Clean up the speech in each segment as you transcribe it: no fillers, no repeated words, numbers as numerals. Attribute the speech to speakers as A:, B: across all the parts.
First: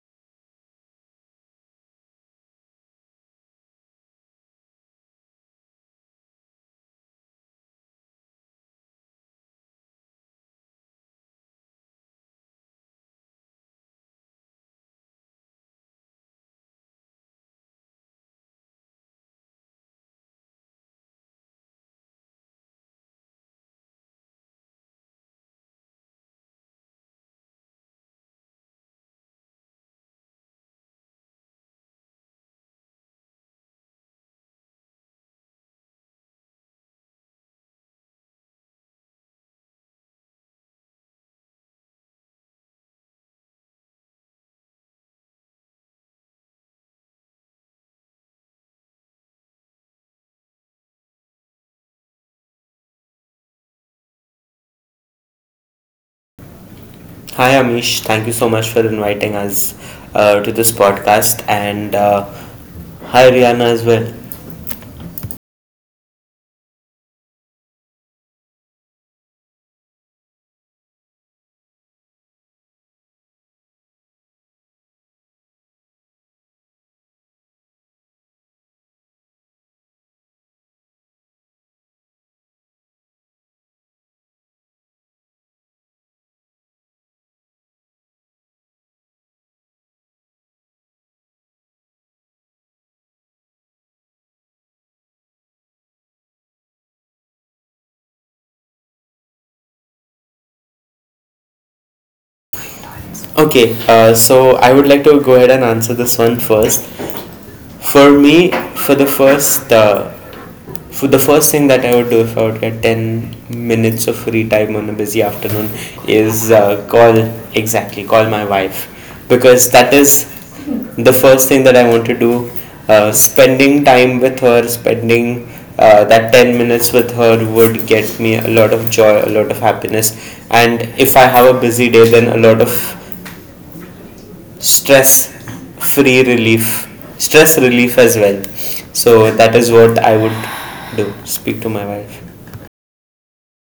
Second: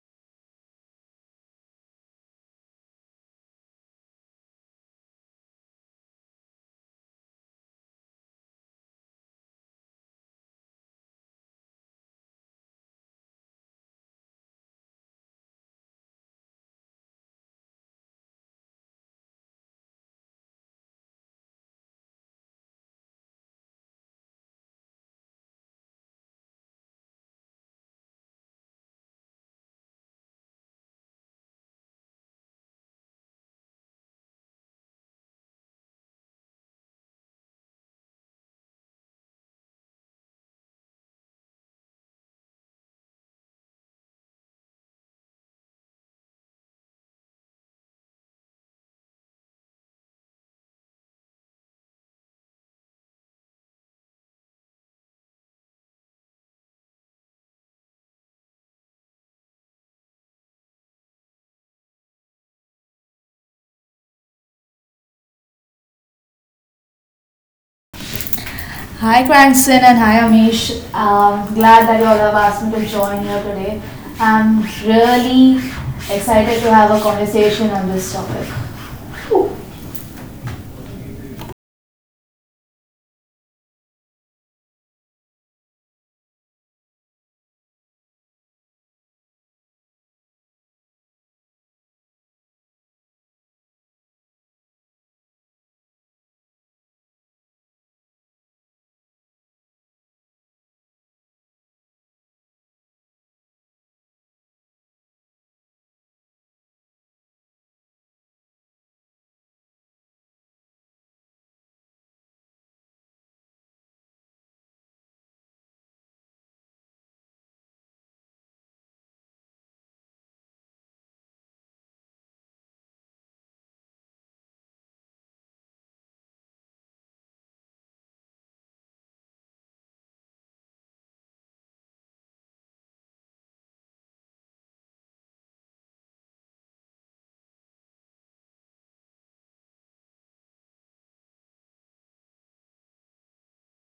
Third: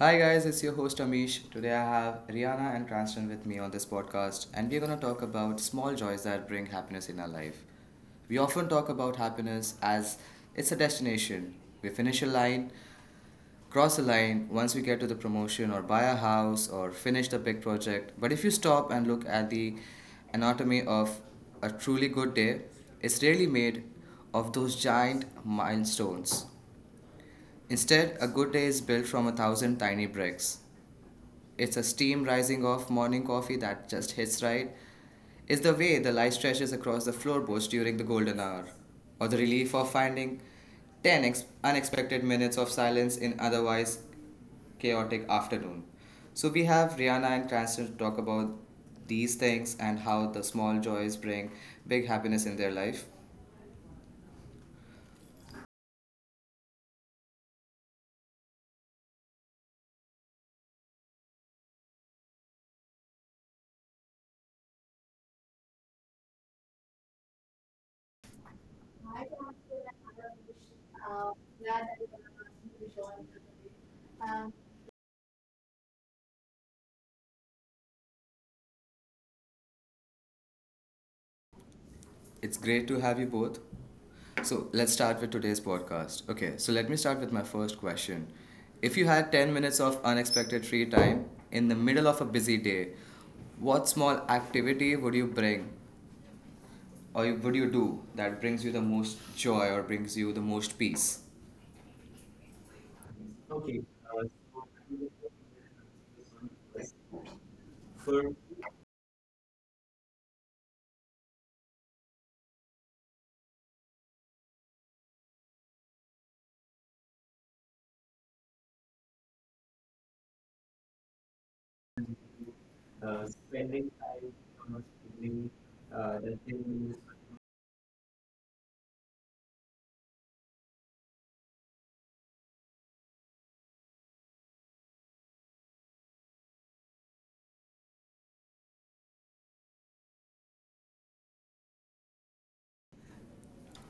A: Hi guys, it's your host Amish. Today I have Rihanna and Cranston with me on this podcast, and we're gonna talk about small joys that bring happiness in our life. We often talk about happiness as it's a destination. We finish a line, cross a line once we get to the promotion, or buy a house, or finish the big project. But if you stop and look at the anatomy of a truly good day, it's really made of those giant milestones. Instead, a good day is built from a thousand tiny bricks. It's a steam rising off morning coffee that just hits right. It's the way the light stretches across the floorboards during the golden hour, or the relief of finding 10 unexpected minutes of silence in otherwise chaotic afternoon. So we have Rihanna and Cranston to talk about these things and how the small joys bring big happiness in their life.
B: Hi Amish, thank you so much for inviting us to this podcast, and hi Rihanna as well.
C: Hi Cranston and hi Amish. Glad that you all have asked me to join here today. I'm really excited to have a conversation on this topic.
A: It's great to have you both. So let's start with today's podcast. Okay, so let me start with my first question. If you had 10 minutes of unexpected free time in the middle of a busy day, what small activity would you bring would you do that brings you the most joy or brings you the most peace?
B: Okay, so I would like to go ahead and answer this one first. For
A: For
B: me, for the first, uh, for the first thing that I would do if I would get 10 minutes of free time on a busy afternoon is call my wife because that is the first thing that I want to do.
A: spending
B: Spending time with her,
A: the
B: spending that 10 minutes with her would get me a lot of joy, a lot of happiness. And if I have a busy day, then a lot of stress free relief, stress relief as well. So that is what I would do. Speak to my wife.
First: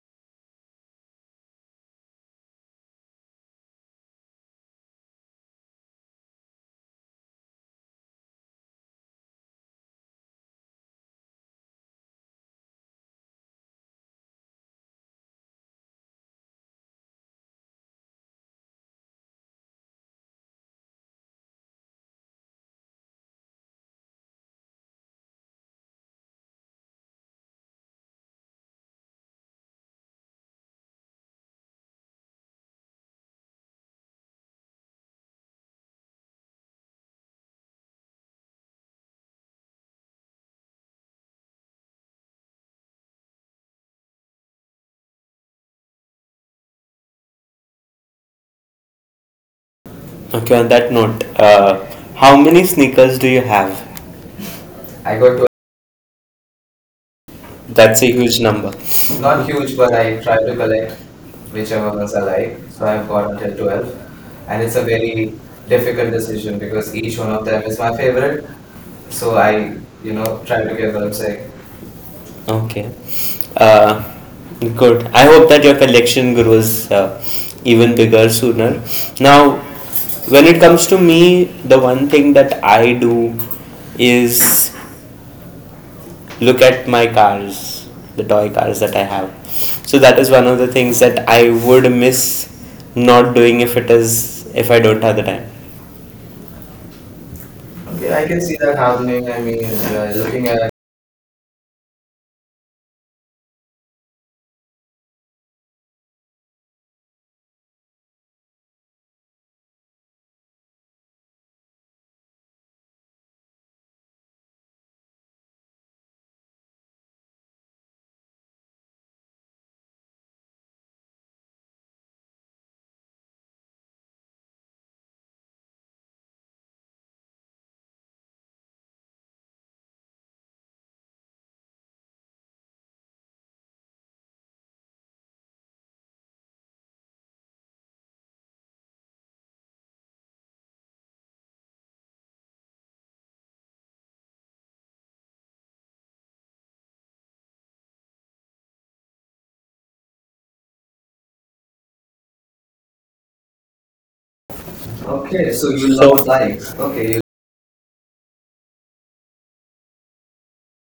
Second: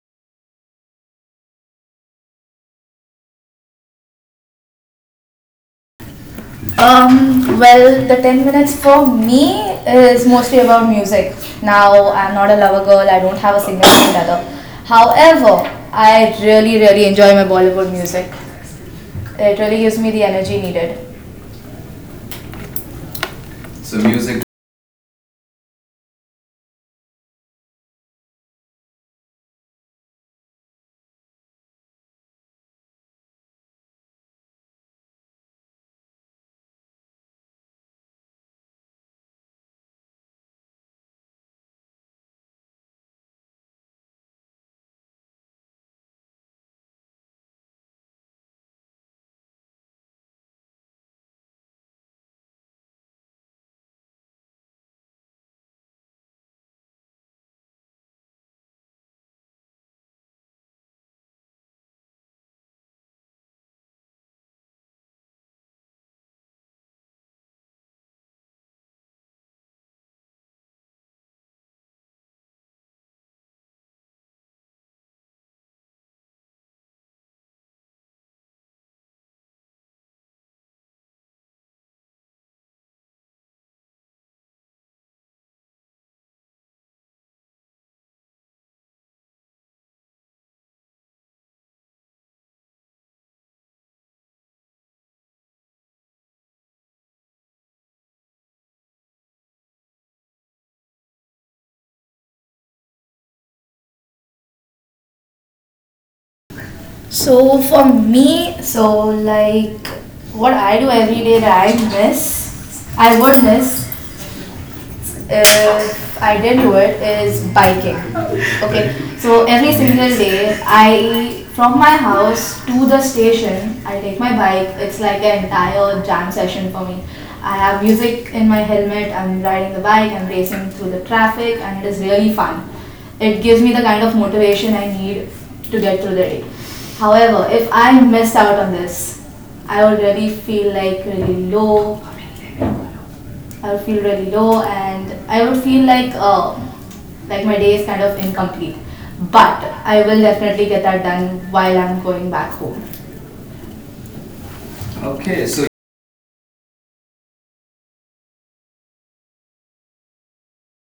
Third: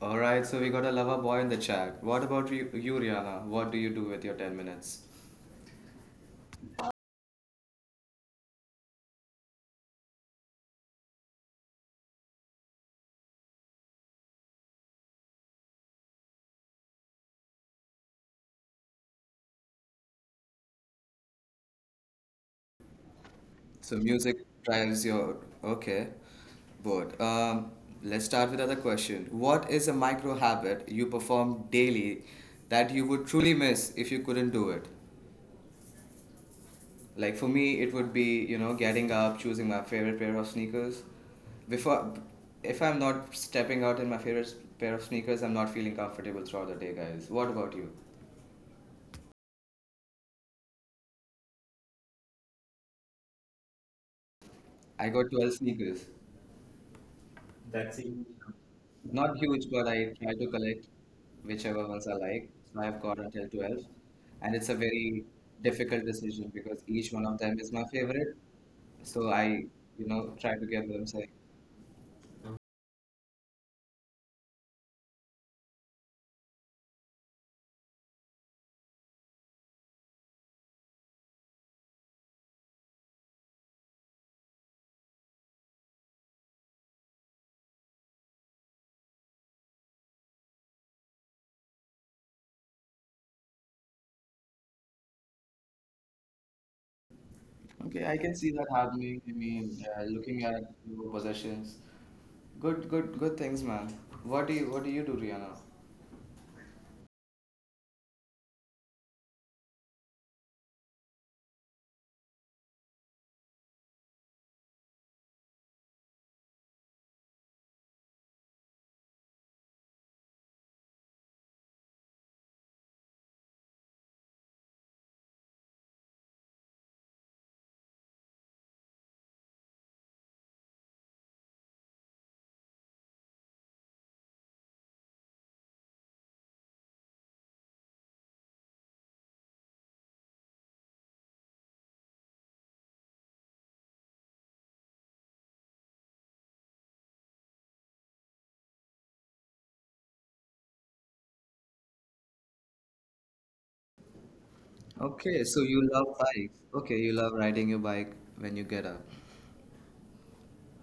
A: alright, so we got a lover boy in the chat. What about you, Rihanna? What do you do with your 10 minutes?
C: Well, the 10 minutes for me is mostly about music. Now, I'm not a lover girl, I don't have a significant other. However, I really enjoy my Bollywood music. It really gives me the energy needed. So
A: So music
C: music
A: drives your okay, but let's start with other question. What is a micro habit you perform daily that you would truly miss if you couldn't do it? Like for me, it would be you know getting up, choosing my favorite pair of sneakers. Before, if I'm not stepping out in my favorite pair of sneakers, I'm not feeling comfortable throughout the day, guys. What about you?
B: Okay, on that note, how many sneakers do you have? I
A: I got
B: got
A: 12 sneakers.
B: That's a
A: That's it.
B: huge number.
A: Not
B: Not huge,
A: huge,
B: but
A: but
B: I
A: I
B: try
A: try
B: to
A: to
B: collect
A: collect
B: whichever
A: whichever
B: ones
A: ones
B: I
A: I like.
B: like. So
A: So
B: I've
A: I've got
B: got
A: until
B: until 12,
A: 12. And
B: and it's
A: it's a
B: a
A: very difficult
B: decision
A: decision because
B: because each
A: each
B: one
A: one
B: of
A: of
B: them
A: them
B: is
A: is my
B: my
A: favorite.
B: favorite. So
A: So I,
B: I,
A: you know,
B: try
A: try to
B: to give
A: give
B: them
A: them say,
B: say. Okay. Uh, Good. I hope that your collection grows even bigger sooner. Now, when it comes to me, the one thing that I do is look at my cars, the toy cars that I have. So that is one of the things that I would miss not doing if it is if I don't have the time.
A: okay,
B: Okay,
A: I
B: I can
A: can
B: see
A: see that
B: that
A: happening.
B: happening.
A: I
B: I mean,
A: mean,
B: you looking
A: looking at
B: at.
A: your possessions, good, good, good things, man. What do you do, Rihanna?
C: So for me, like what I do every day that I miss, I would miss if I didn't do it is biking. Okay, so every single day I from my house to the station I take my bike. It's like an entire jam session for me. I have music in my helmet. I'm riding the bike. I'm racing through the traffic, and it is really fun. It gives me the kind of motivation I need to get through the day. However, if I missed out on this, I would really feel like really low I would feel really low and I would feel like my day is kind of incomplete. But I will definitely get that done while I'm going back home.
A: Okay,
C: Okay,
B: Okay,
A: so
C: so
A: you
B: you
A: love
B: love. So
A: bikes.
B: love.
A: Okay,
B: Okay,
A: you love riding your bike when you get up,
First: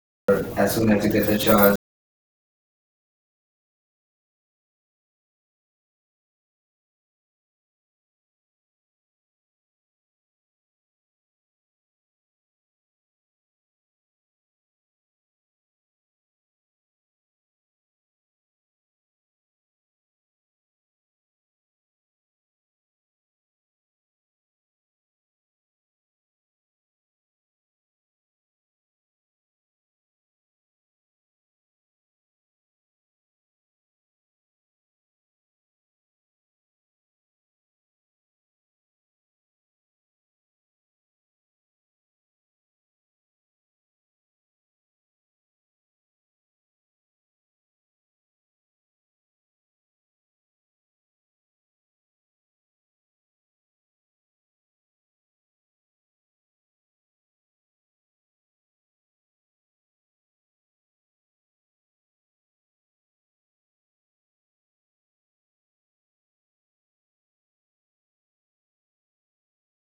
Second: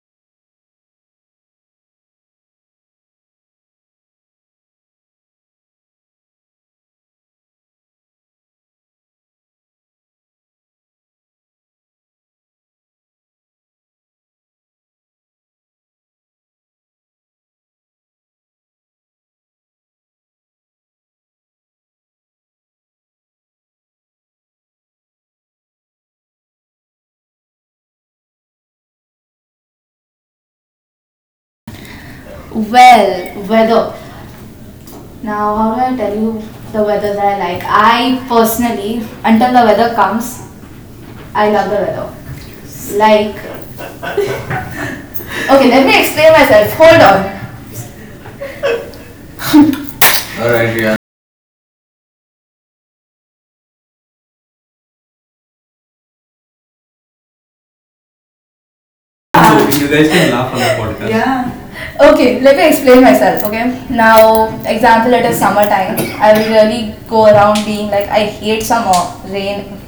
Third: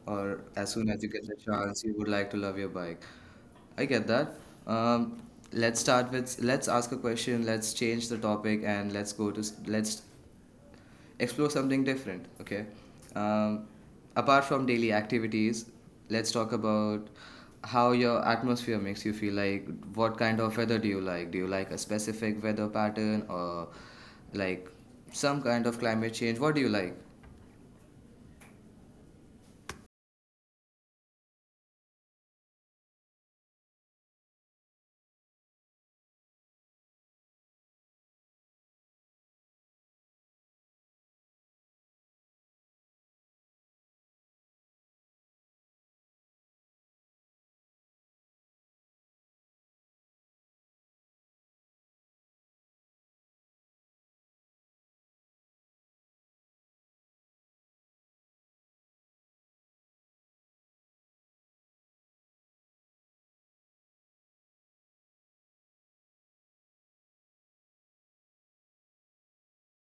A: or as soon as you
B: to
A: get
B: get
A: the
B: the chance.
A: chance, you would like to love your bike. I get that. Um, let's start with let's ask a question. Let's change the topic and let's go let's explore something different. Okay. Um, apart from daily activities, let's talk about how your atmosphere makes you feel. Like, what kind of weather do you like? Do you like a specific weather pattern or like some kind of climate change? What do you like?
C: well, weather. Now, how do I tell you the weather that I like? I personally, until the weather comes, I love the weather. Like, okay, let me explain myself. Hold on. Alright, Riya. You guys can laugh on the podcast. Yeah. Okay, let me explain myself. Okay, now example, it is summertime. I will really go around being like, I hate summer. Rain,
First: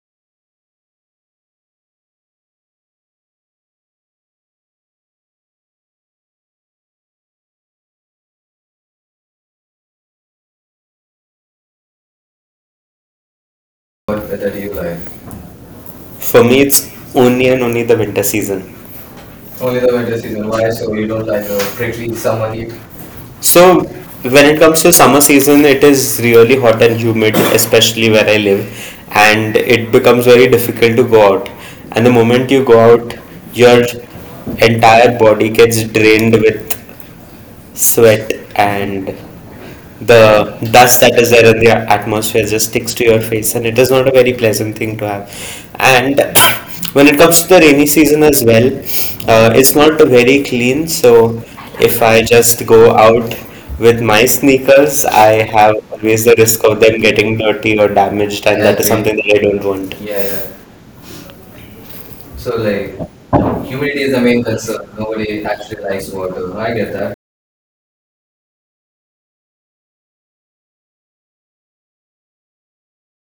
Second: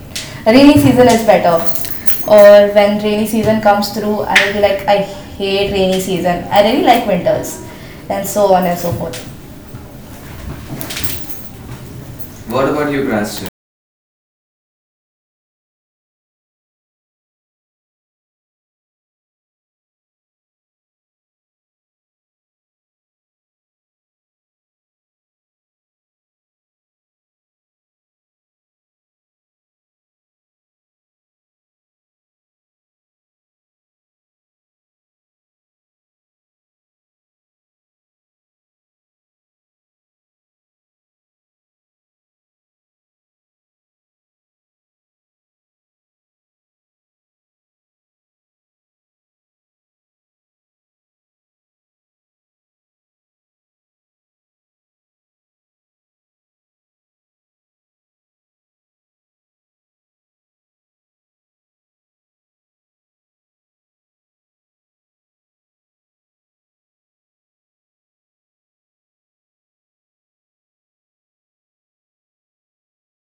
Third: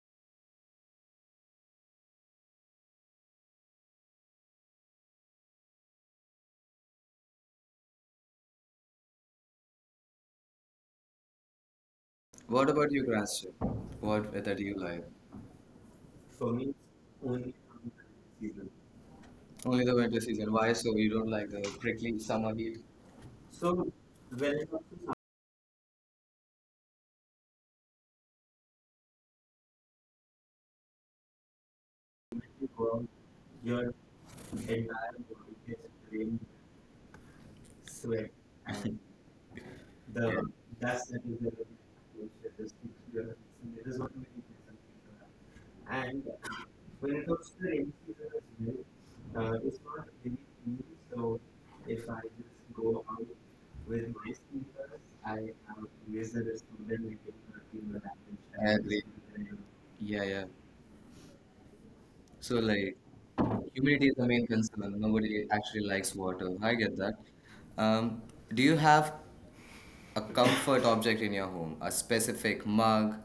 C: Rainy season is better. Or when rainy season comes through, I will be like, I hate rainy season. I really like winters, and so on and so forth. What
A: What about
C: about you,
A: you,
C: Gracia?
A: Grasshopper?
B: What
A: What
B: better
A: weather
B: do
A: do
B: you
A: you
B: like?
A: like?
B: For
A: For
B: me,
A: me,
B: it's
A: it's
B: only
A: only
B: and only
A: the
B: the winter
A: season.
B: season. Only
A: Only the
B: the
A: winter
B: winter season.
A: season.
B: Why?
A: Why? So
B: So
A: you
B: you don't
A: don't
B: like
A: like
B: the
A: the
B: prickly
A: prickly summer
B: summer heat?
A: heat? So
B: So when
A: when
B: it
A: it comes
B: comes to
A: to summer,
B: summer season, it is really hot and humid, especially where I live, and it becomes very difficult to go out. And the
A: when
B: moment
A: you
B: you go
A: go out,
B: out,
A: your
B: your
A: entire
B: entire body
A: body gets
B: gets drained
A: drained,
B: with
A: sweat,
B: sweat,
A: and yeah,
B: and
A: the yeah,
B: the dust
A: dust.
B: that is there in the atmosphere just sticks to your face, and it is not a very pleasant thing to have.
A: And
B: And when
A: when
B: it
A: it
B: comes
A: comes
B: to
A: to
B: the rainy
A: rain,
B: season as well,
A: season, it's
B: it's not very
A: me.
B: clean. So
A: So
B: if
A: if I
B: I just go
A: go out
B: out
A: with
B: with my
A: my
B: sneakers, I have always
A: laser,
B: the
A: or
B: risk of them
A: something like
B: getting dirty or damaged, and
A: I
B: that is. Exactly.
A: agree.
B: Something that I don't want.
A: Yeah,
B: Yeah,
A: yeah.
B: yeah.
A: So
B: So
A: like
B: like
A: humidity
B: humidity
A: is
B: is
A: the
B: the
A: main
B: main concern
A: concern. Nobody actually
B: in
A: likes
B: ice water.
A: water. I get that. Um, do you have a comfort object in your home? A specific mug,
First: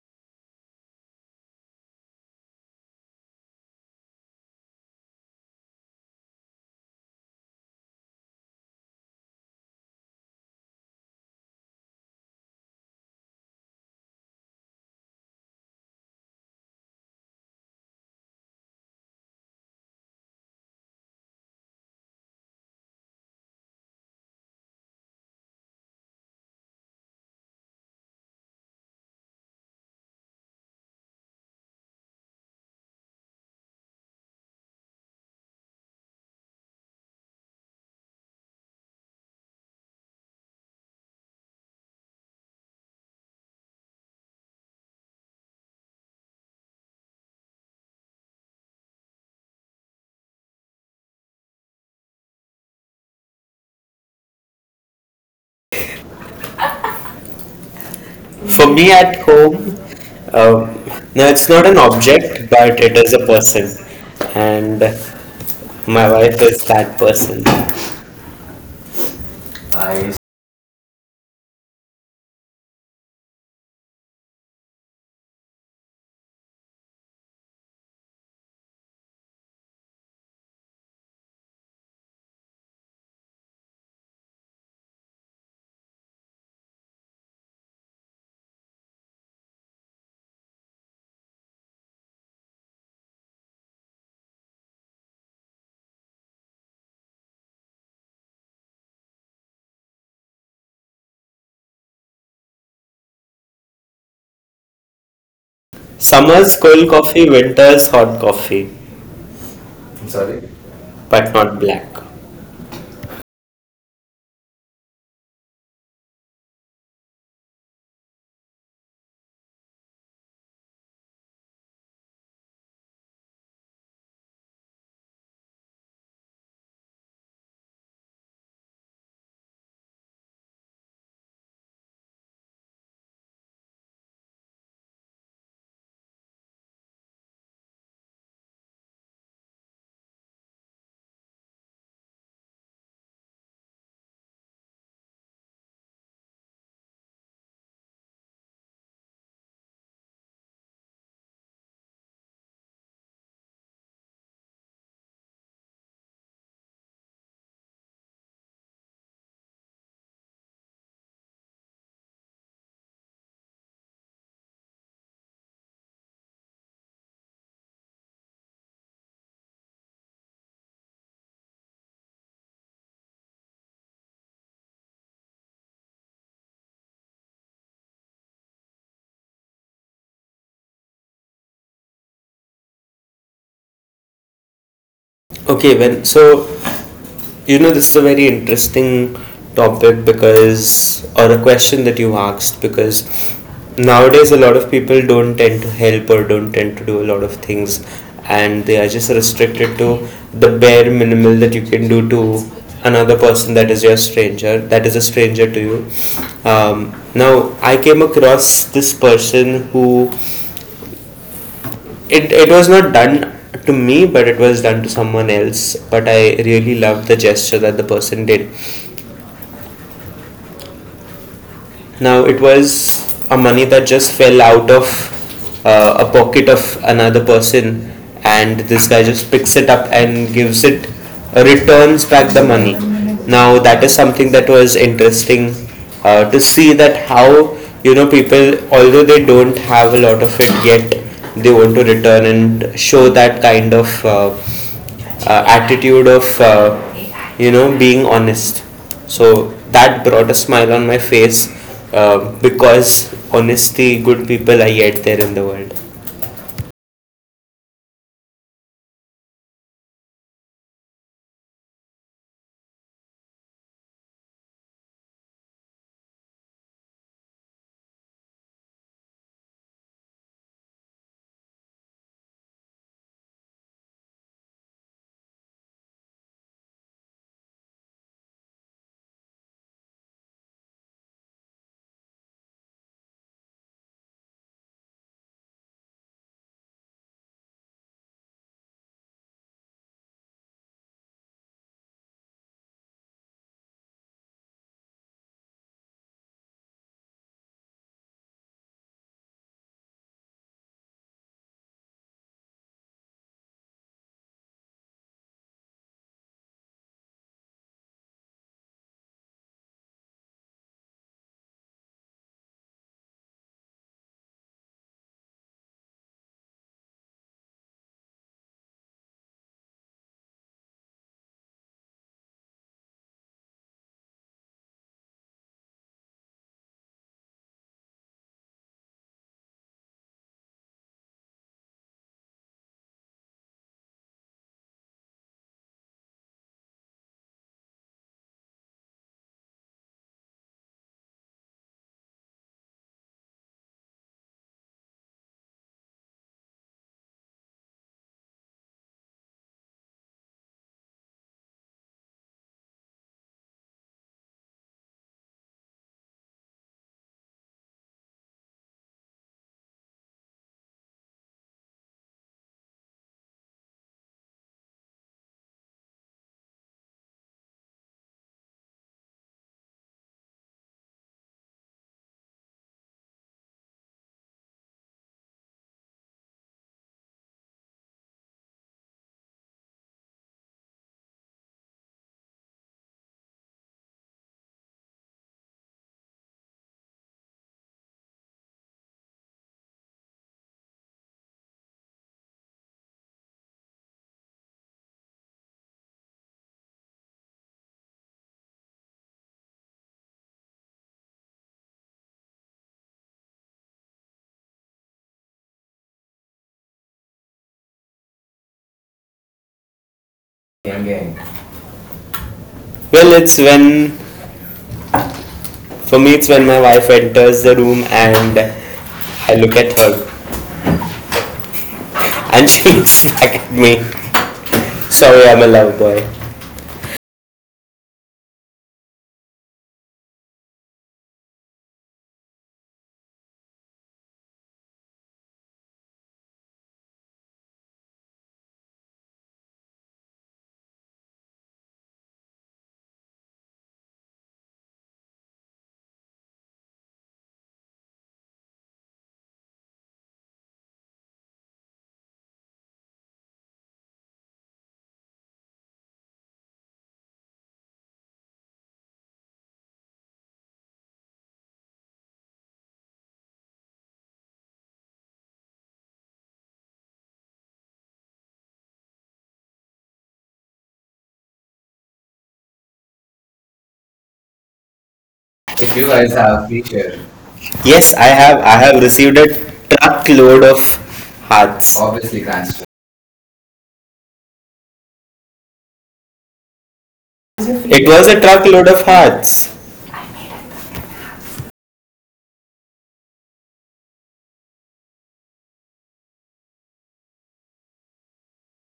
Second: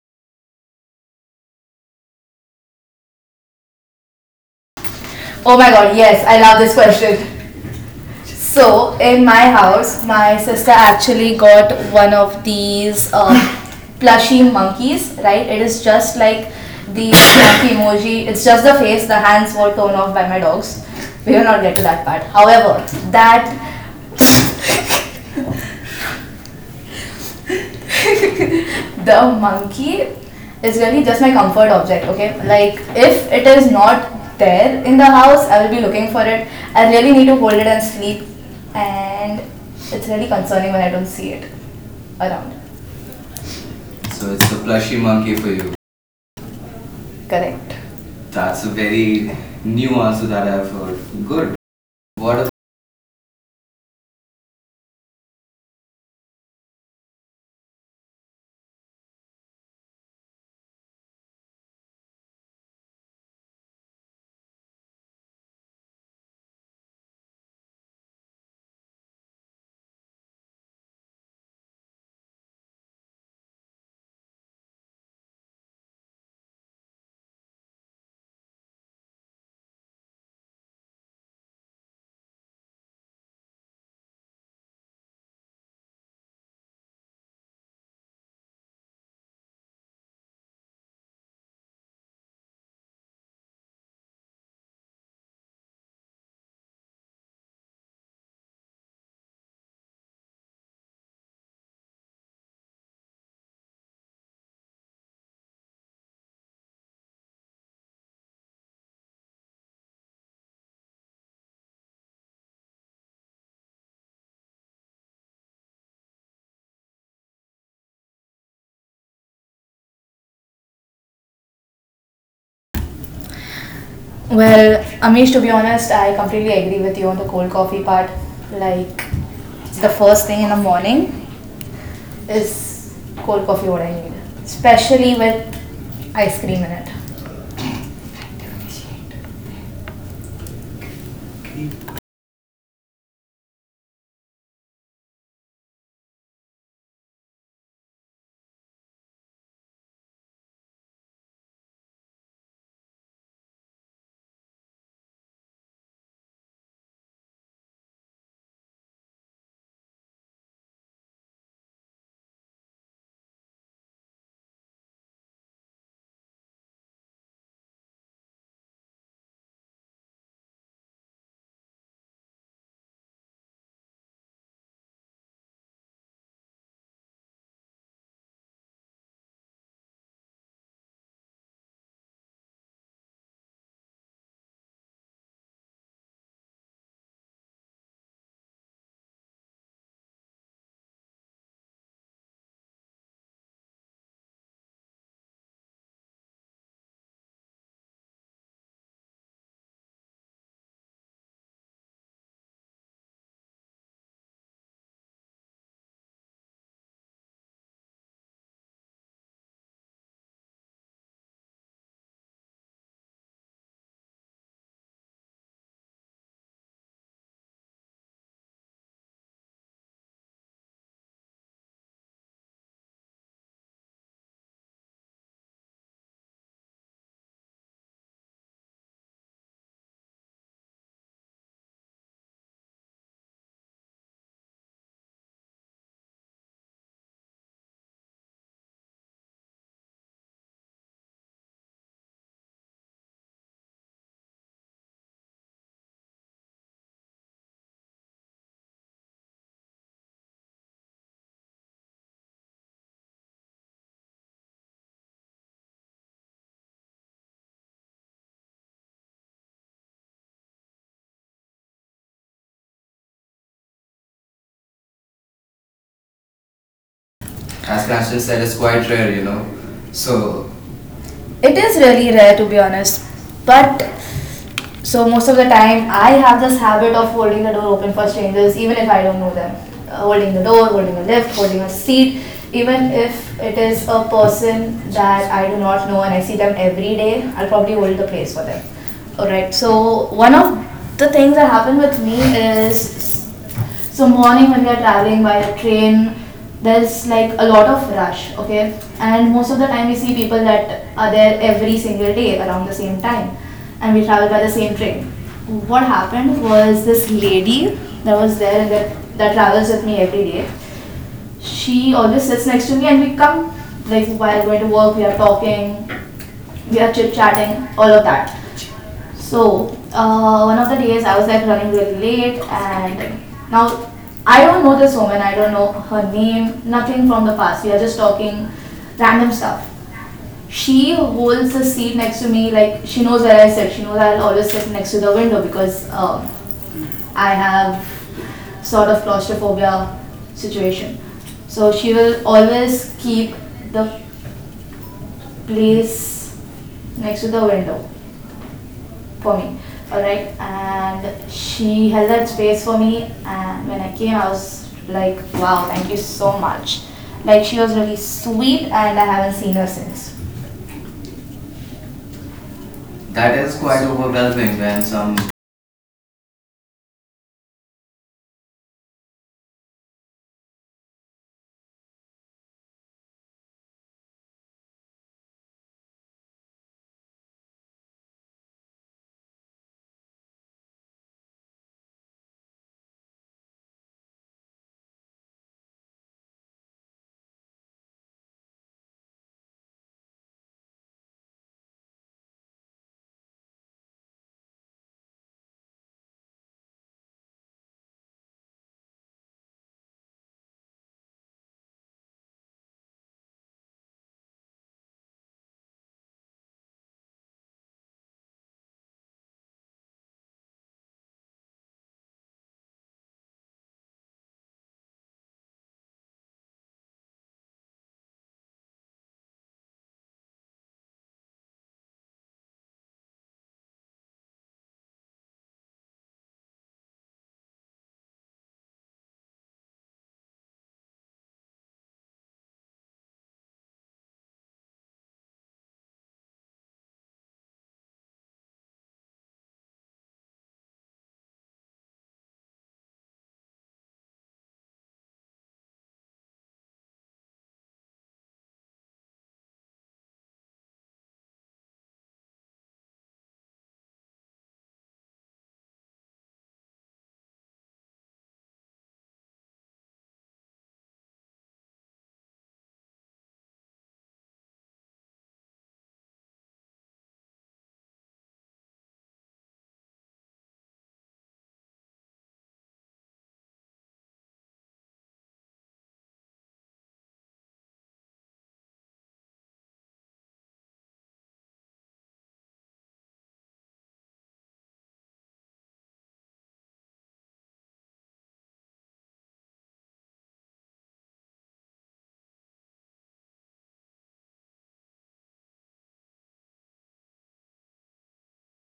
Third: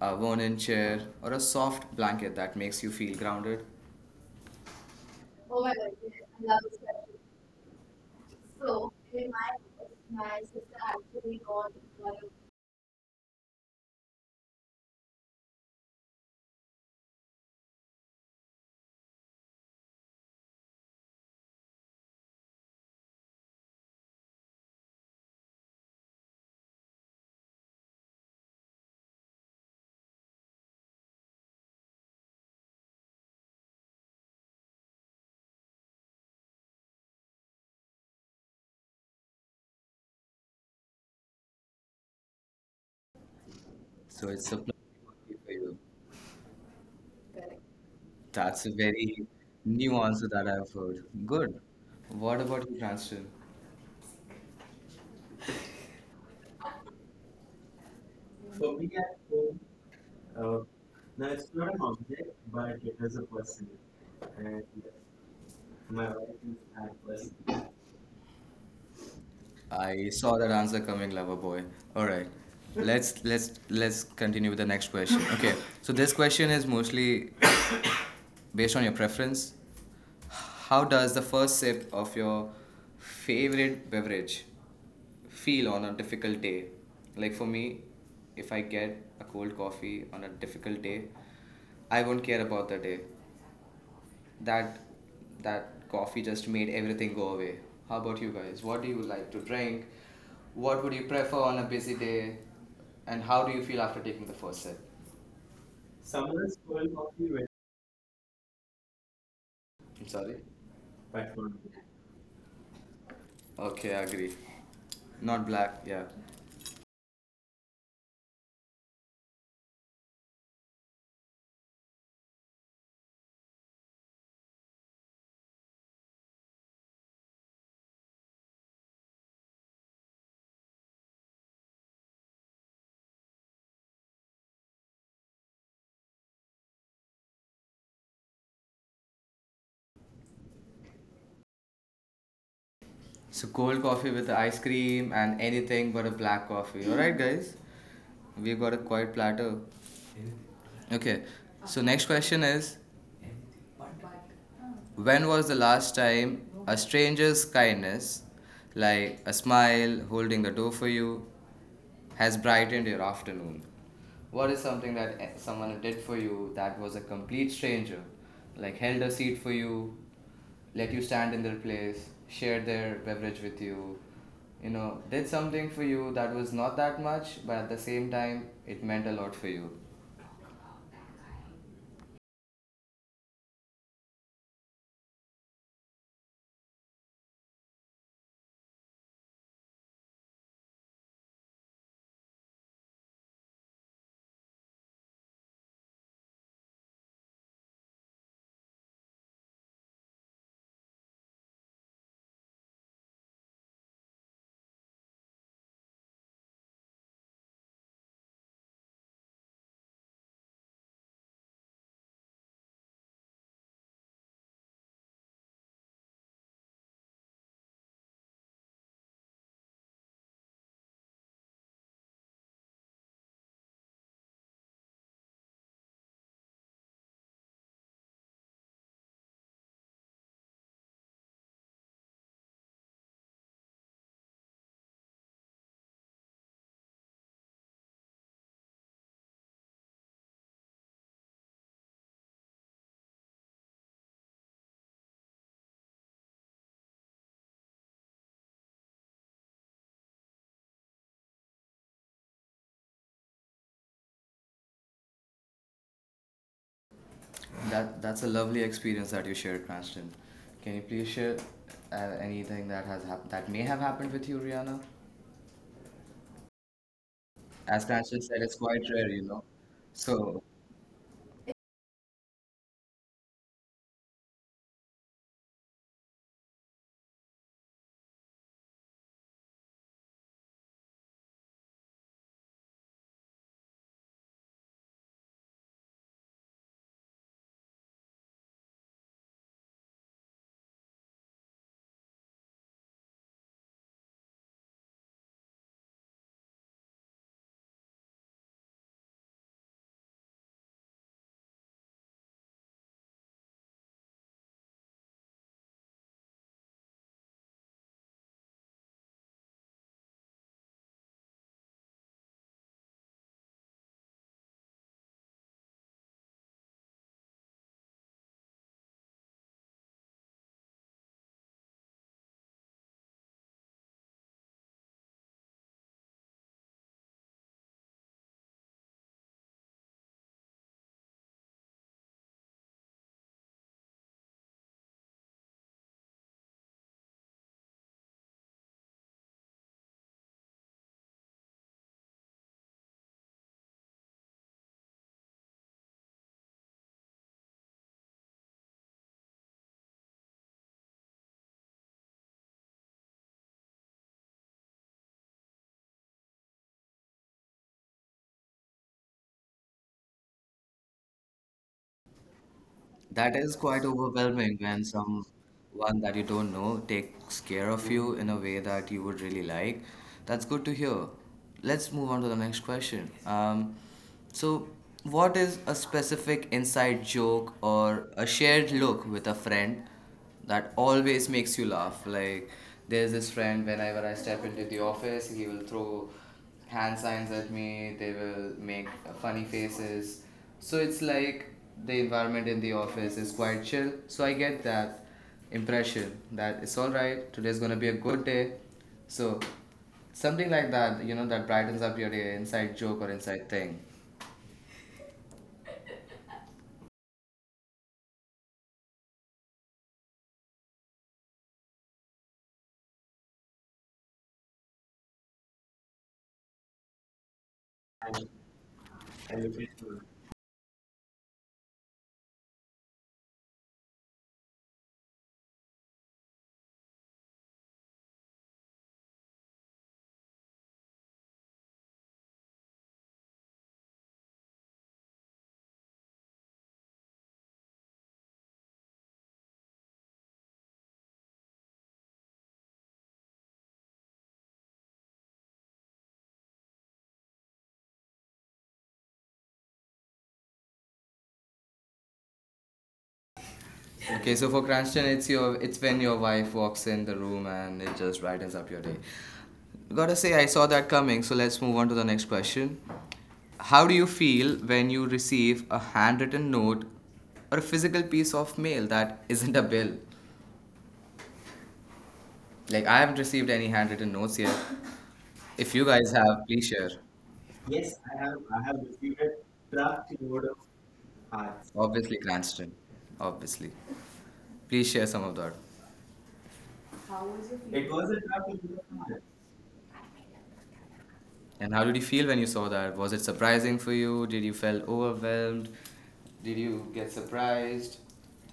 A: a worn-in chair, or a soft blanket that makes you feel grounded?
C: Oh my god, yes, I love this question. So in my house, my sister actually got one of these plushy monkeys. Right? It is just like the monkey emoji. It's just the face. The hands were torn off by my dogs. We will not get to that part. However, that the monkey is really just my comfort object. Okay, like if it is not there in the house, I will be looking for it. I really need to hold it and sleep, and it's really concerning when I don't see it around.
A: So
C: So it's
A: it's a
C: the plushy monkey
A: monkey
C: for
A: for
C: you.
A: you.
C: Correct.
A: That's
C: That's
A: a
C: a
A: very
C: very
A: new
C: new answer
A: answer that
C: that
A: I've
C: I've heard.
A: heard.
C: Good.
A: Good.
C: What
A: What
C: about
A: about you, Cranston?
B: For
A: For me
B: me
A: at
B: at
A: home,
B: home,
A: Uh,
B: um, no,
A: now
B: it's
A: it's
B: not
A: not
B: an
A: an object,
B: object, but
A: but it
B: it is
A: is a
B: a
A: person,
B: person,
A: and
B: and
A: my
B: my
A: wife
B: wife is that
A: is
B: person.
A: that person. I
B: I
A: saw that answer coming, lover boy. All right, let's continue with the next question. Okay, so this question is mostly based on your preference. How does the first sip of your favorite beverage feel on a difficult day? Like for me, if I get a cold coffee on a difficult day, I won't care about the day that that coffee just made everything go away. How about you guys? What do you like to drink? What would you prefer on a busy day? And how do you feel after taking the first sip?
B: Summer's
A: Someone's
B: cold
A: cold
B: coffee,
A: coffee with
B: winter's hot coffee,
A: I'm sorry,
B: sorry, but
A: but not
B: not black.
A: okay, I agree. Not black, yeah.
C: well, Amish, to be honest, I completely agree with you on the cold coffee part. Like the first thing in the morning is cold coffee what I need, especially with ice cream in it.
A: So cold coffee with ice cream and anything but a black coffee. All right, guys. We've got a quiet platter. Okay. So next question is when was the last time a stranger's kindness, like a smile, holding the door for you, has brightened your afternoon? What is something that someone did for you that was a complete stranger, like held a seat for you, let you stand in their place, shared their beverage with you, you know, did something for you that was not that much, but at the same time, it meant a lot for you.
B: Okay, well, so this is a very interesting topic because, or a question that you asked, because nowadays a lot of people don't tend to help or don't tend to do a lot of things, and they are just restricted to the bare minimal that you can do to another person that is your stranger, that is a stranger to you. Now, I came across this person who it was not done to me, but it was done to someone else, but I really loved the gesture that the person did. Now it was a money that just fell out of a pocket of another person, and this guy just picks it up and gives it returns back the money. Now that is something that was interesting to see that how people, although they don't have a lot of it, yet they want to return and show that kind of attitude of being honest. So that brought a smile on my face, because honesty, good people are yet there in the world.
A: That that's a lovely experience that you shared, Cranston. Can you please share uh, anything that has happened that may have happened with you, Rihanna?
C: As
A: As
C: Prashna
A: Cranston
C: said,
A: said,
C: it's
A: it's quite
C: quite
A: rare,
C: rare, you
A: you
C: know.
A: know. So
C: So it is really rare to be honest, but so most of the time I have this habit of holding the door open for strangers even if I don't know them. Holding the door, holding a lift, holding a seat, even if it is a person that I do not know and I see them every day, I'll probably hold the place for them. All right so one of the things that happened with me is so morning when we are traveling by the train, there's like a lot of rush, okay? And most of the time we see people that are there every single day around the same time, and we travel by the same train. What happened was this lady that was there and that travels with me every day. She always sits next to me, and we come like while going to work, we are talking, we are chit chatting, all of that. So one of the days I was like running really late, and now I don't know this woman. I don't know her name. Nothing from the past. We are just talking random stuff. She holds the seat next to me. Like she knows where I sit. She knows I'll always sit next to the window because I have sort of claustrophobia situation. So she will always keep the place next to the window for me. Alright, and she held that space for me. And when I came, I was like, wow, thank you so much. Like, she was really sweet, and I haven't seen her since. That
A: that
C: is
A: is
C: quite
A: quite
C: overwhelming
A: overwhelming
C: when
A: when
C: some
A: someone that you don't know takes care of you in a way that you would really like. That's good to hear. Let's move on to the next question. So, what is a specific inside joke or a shared look with a friend that always makes you laugh? Like there's this friend whenever I step into the office, he will throw hand signs at me. They will make funny faces. So it's like the environment in the office is quite chill. So I get that impression that it's all right. Today's gonna be a good day. So something like that, you know, that brightens up your day, inside joke or inside thing.
B: Well it's when for me it's when my wife enters the room and I look at her, and she looks back at me. Sorry, I'm a love boy.
A: Okay, so for Cranston, it's when your wife walks in the room and it just brightens up your day. Gotta say, I saw that coming. So let's move on to the next question. How do you feel when you receive a handwritten note or a physical piece of mail that isn't a bill? Like I haven't received any handwritten notes yet. If you guys have, please share.
B: Yes,
A: Yes,
B: i
A: I
B: have
A: have.
B: i
A: I
B: have
A: have
B: received a
A: received a draft
B: truckload
A: load
B: of
A: of
B: hearts.
A: hearts.
B: Obviously,
A: Obviously,
B: Grants.
A: Cranston. Obviously, please share some of that.
B: It
A: It
B: was a
A: was a
B: truckload of
A: draft.
B: hearts.
A: And how did you feel when you saw that? Was it surprising for you? Did you feel overwhelmed? Did you get surprised?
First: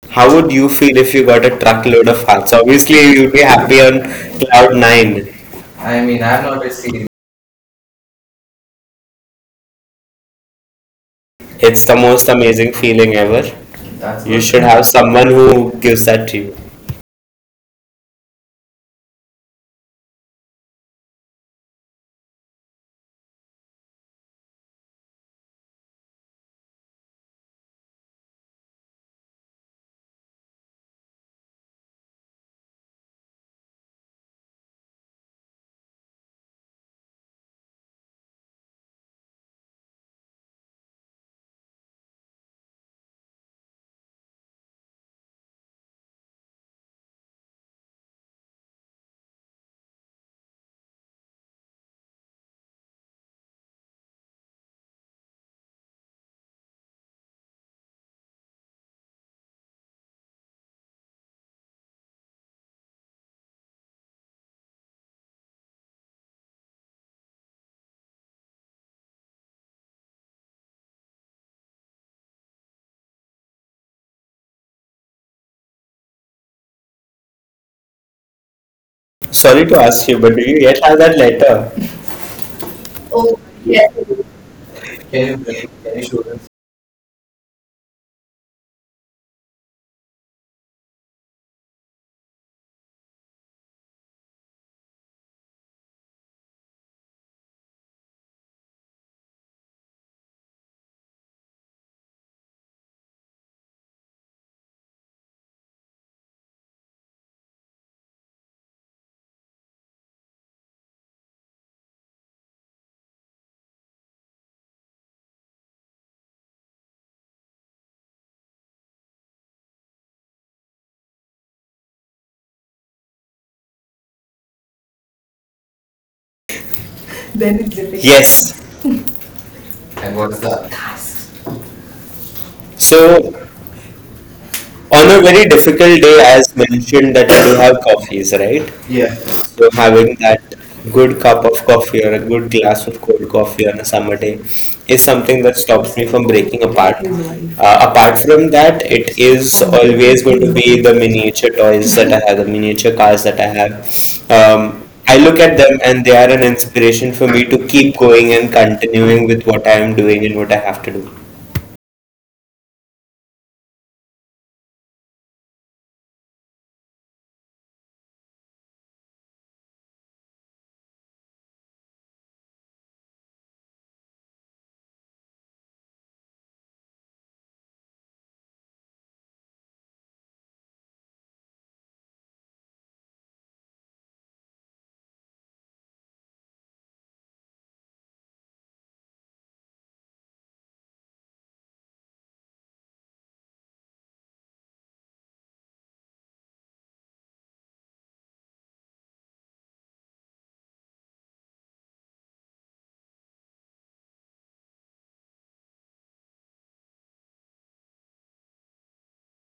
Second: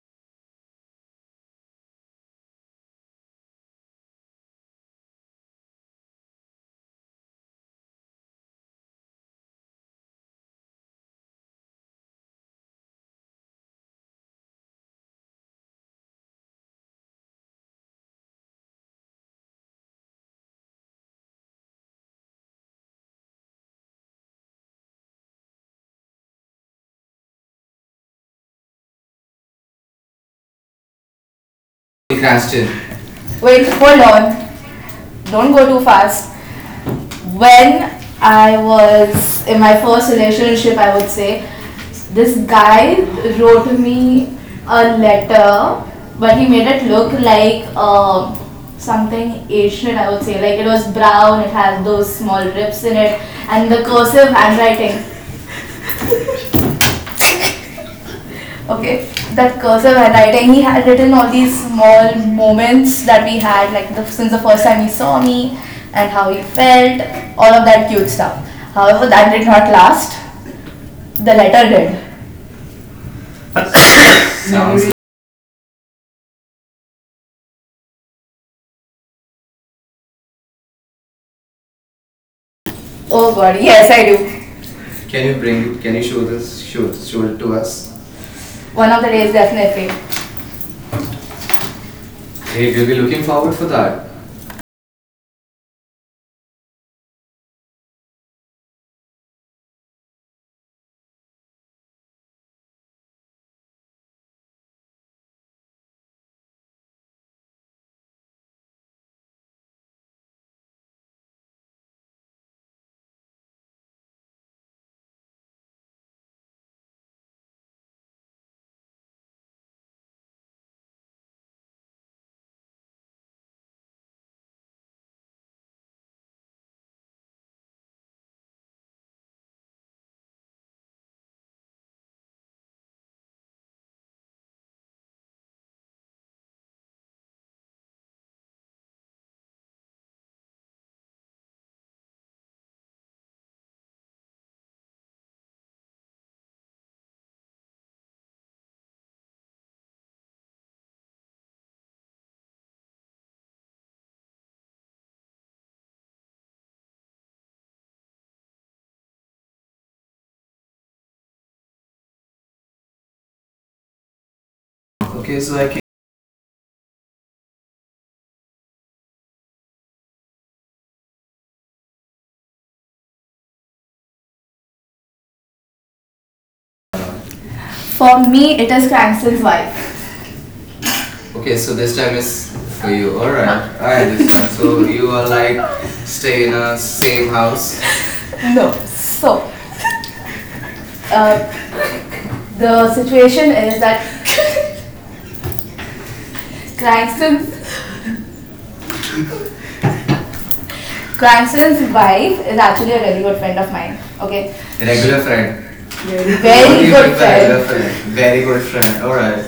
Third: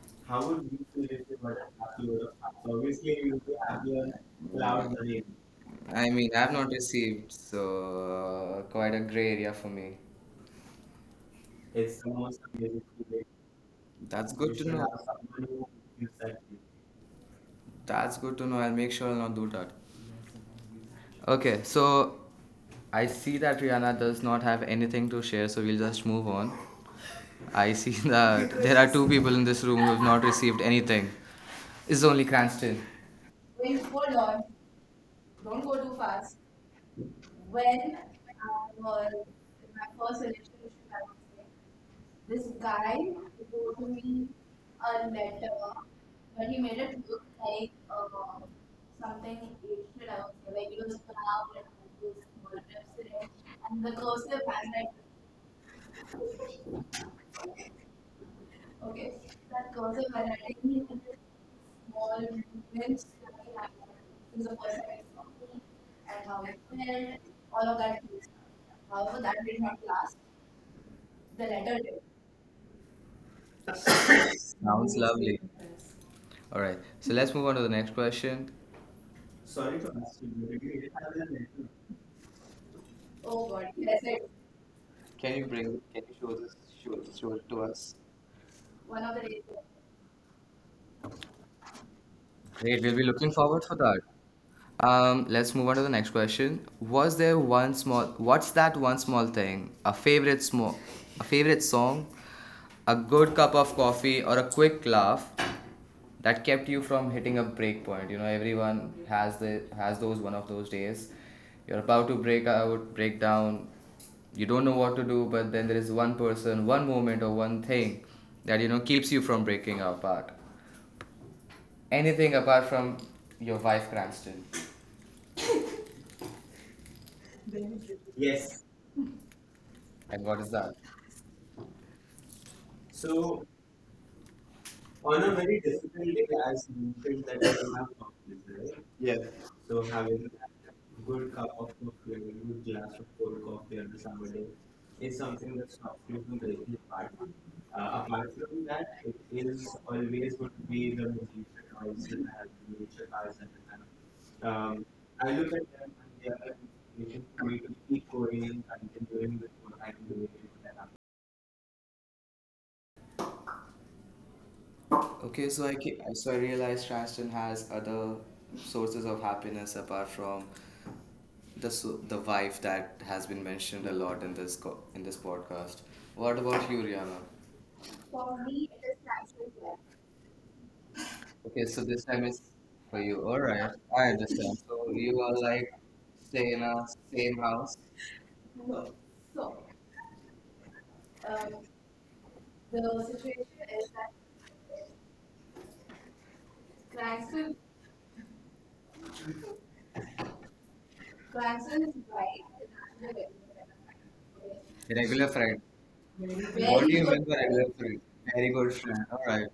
B: How
A: How
B: would
A: would
B: you
A: you
B: feel
A: feel
B: if
A: if
B: you
A: you
B: got a
A: were
B: truckload
A: happy with
B: of
A: a
B: hearts?
A: fact?
B: Obviously,
A: Obviously, you
B: you'd
A: will
B: be
A: be
B: happy on
A: happier
B: cloud
A: without the name.
B: nine. I
A: I
B: mean,
A: mean,
B: I've
A: I've
B: not
A: not
B: received.
A: received, so quite a gray area for me.
B: It's the
A: It's the
B: most
A: most
B: amazing
A: amazing
B: feeling
A: feeling.
B: ever. That's
A: That's you
B: You
A: good you to
B: should
A: should know.
B: have
A: Have
B: someone
A: someone who
B: who gives
A: gives that
B: that to
A: to
B: you.
A: you. That's good to know. I'll make sure I'll not do that. Okay, so I see that Rihanna does not have anything to share, so we'll just move on. I see that there are two people in this room who have not received anything. It's only
C: crashed in.
A: Cranston.
C: Wait, hold on. Don't go too fast. When I was in my first relationship, I would say, this guy wrote me a letter, but he made it look like something Asian, I would say. Like it was brown, it had those small rips in it, and the cursive handwriting. Okay, that cursive handwriting, he had written all these small moments that we had, since the first time he saw me and how he felt, all of that cute stuff. However, that did not last. The letterhead.
A: Sounds
C: Sounds.
A: lovely. All right, so let's move on to the next question.
B: Sorry to
A: Can
B: ask you, but do you yet have that letter?
C: Oh god, yes I do. Can
A: you
C: you
A: bring?
C: bring?
A: Can
C: Can you
A: you
C: show
A: show this,
C: this? Show,
A: show, show
C: show it
A: it to
C: to
A: us?
C: us. One of the days definitely.
A: Great,
C: Hey,
A: we'll
C: we'll
A: be
C: be
A: looking
C: looking
A: forward
C: forward
A: for
C: for
A: that.
C: that.
A: Let's move on to the next question. Was there one small? What's that one small thing? A favorite small, a favorite song, a good cup of coffee, or a quick laugh that kept you from hitting a break point? You know, everyone has those one of those days. You're about to break out, break down. You don't know what to do, but then there is one person, one moment, or one thing that you know keeps you from breaking apart. Anything apart from your wife, Cranston?
B: Then it's difficult.
A: Yes.
B: Yes.
A: And
B: And
A: what
B: what's
A: is that?
B: that? So,
A: So
B: on
A: on
B: a
A: a
B: very
A: very difficult
B: difficult day,
A: day,
B: as
A: as you
B: mentioned,
A: mentioned
B: that
A: that you
B: you
A: don't
B: have
A: have
B: coffees,
A: confidence,
B: right?
A: right? Yes.
B: So
A: So
B: having
A: having
B: that
A: a
B: good
A: good cup
B: cup of
A: of
B: coffee
A: coffee, a
B: or a good
A: good
B: glass
A: glass of
B: of cold
A: cold
B: coffee
A: coffee
B: on
A: on
B: a
A: a
B: summer
A: summer
B: day
A: day
B: is
A: is
B: something
A: something
B: that
A: that stops
B: stops me
A: you
B: from
A: from
B: breaking
A: breaking
B: apart.
A: apart.
B: Apart
A: Apart
B: from
A: from that,
B: that, it
A: it is
B: is always
A: always
B: going
A: going
B: to
A: to
B: be
A: be
B: the
A: the music
B: miniature
A: the
B: toys
A: noise
B: that
A: and
B: I have, the
A: the
B: miniature
A: nature
B: cars
A: cars
B: that
A: and
B: I have.
A: the
B: I
A: I
B: look
A: look
B: at
A: at
B: them,
A: them
B: and
A: and
B: they
A: they
B: are an
A: are
B: inspiration
A: making
B: for me
A: me
B: to
A: to
B: keep
A: keep
B: going
A: going
B: and
A: and
B: continuing
A: continuing
B: with
A: with
B: what
A: what
B: I
A: I'm
B: am
A: doing.
B: doing and what I have to do.
C: Okay.
A: Okay,
C: So
A: so
C: I can.
A: so I realized Cranston has other sources of happiness apart from the the wife that has been mentioned a lot in this in this podcast. What about you, Rihanna?
C: For me, it is Cranston's wife. Okay.
A: Okay,
C: So
A: so
C: this
A: this
C: time
A: time it's
C: is for
A: for
C: you.
A: you.
C: All
A: All
C: right.
A: right, I
C: I understand.
A: understand. So
C: So you
A: you
C: are
A: are
C: like
A: like stay
C: stay in
A: in
C: a
A: a
C: same
A: same house,
C: house. No. Uh, the situation is that Cranston Grandson's wife is actually a very good friend of mine. Okay,
A: regular
C: regular
A: friend.
C: friend.
A: What do
C: Very
A: you good
C: good friend. Regular
A: mean by regular
C: friend. Friend.
A: friend?
C: Very
A: Very
C: good
A: good friend.
C: friend.
A: All right,
C: Alright.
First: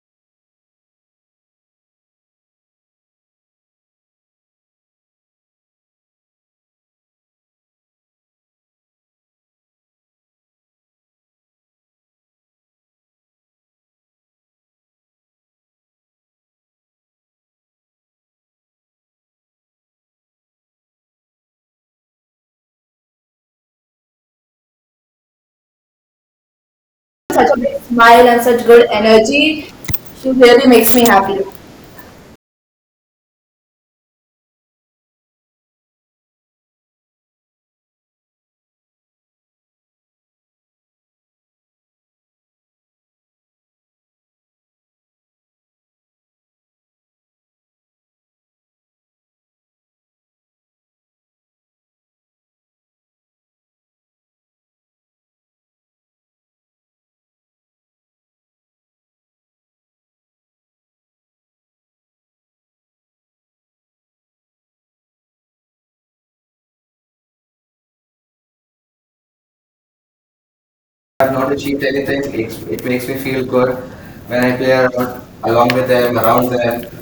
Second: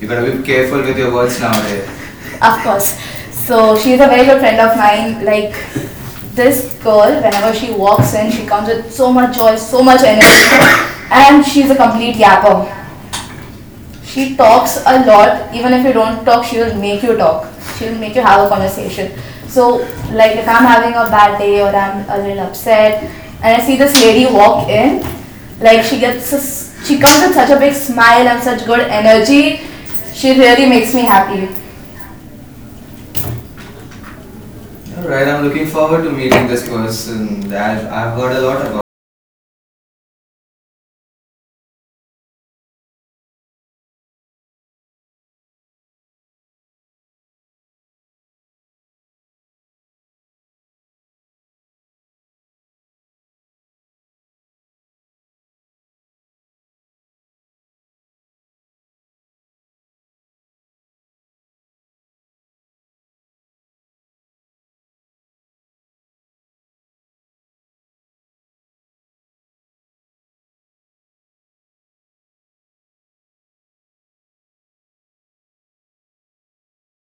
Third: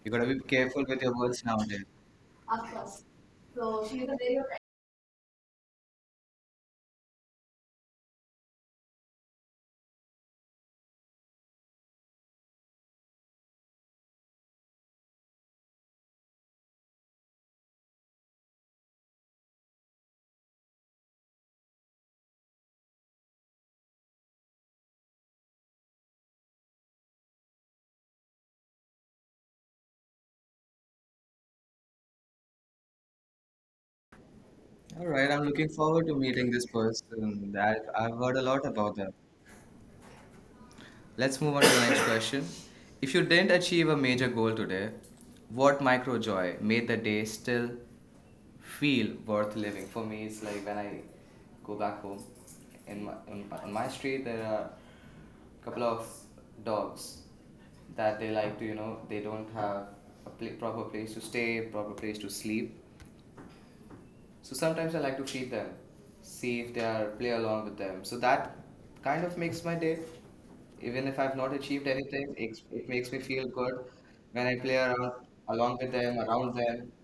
C: You
A: you gotta
C: gotta
A: be
C: be careful
A: careful
C: with
A: with
C: your
A: your
C: words
A: words nowadays.
C: nowadays. Of course. So she's a very good friend of mine. Like this girl, whenever she walks in, she comes with so much joy, so much energy, and she's a complete yapper. She talks a lot. Even if you don't talk, she will make you talk. She will make you have a conversation. So, like if I'm having a bad day or I'm a little upset, and I see this lady walk in, like she comes with
B: Such
C: such a
B: a
C: big
B: big
C: smile
B: smile
C: and
B: and
C: such
B: such
C: good
B: good
C: energy.
B: energy. She
C: She really
B: really
C: makes
B: makes
C: me
B: me happy.
C: happy.
A: All
C: Alright,
A: right,
C: I'm
A: I'm
C: looking
A: looking
C: forward to
A: forward to
C: meeting
A: meeting
C: this
A: this
C: person.
A: person. That
C: I've
A: I've
C: heard a
A: heard a
C: lot
A: lot
C: about
A: about them. Let's move on to the next question. If you didn't achieve a major goal today, what micro joy made the day still feel worth living? For me, it's like when I go back home. On my street, there are a couple of dogs that they like to, they don't have a pla proper place to stay, proper place to sleep. So sometimes I like to feed them, see if they are play along with them. So that kind of makes my day. Even if
B: I have
A: I've not
B: not achieved
A: achieved
B: anything.
A: anything, it makes me feel
B: Feel good
A: good
B: when
A: when I
B: I play
A: play around
B: around, along
A: along
B: with
A: with them,
B: them, around
A: around them.
B: them.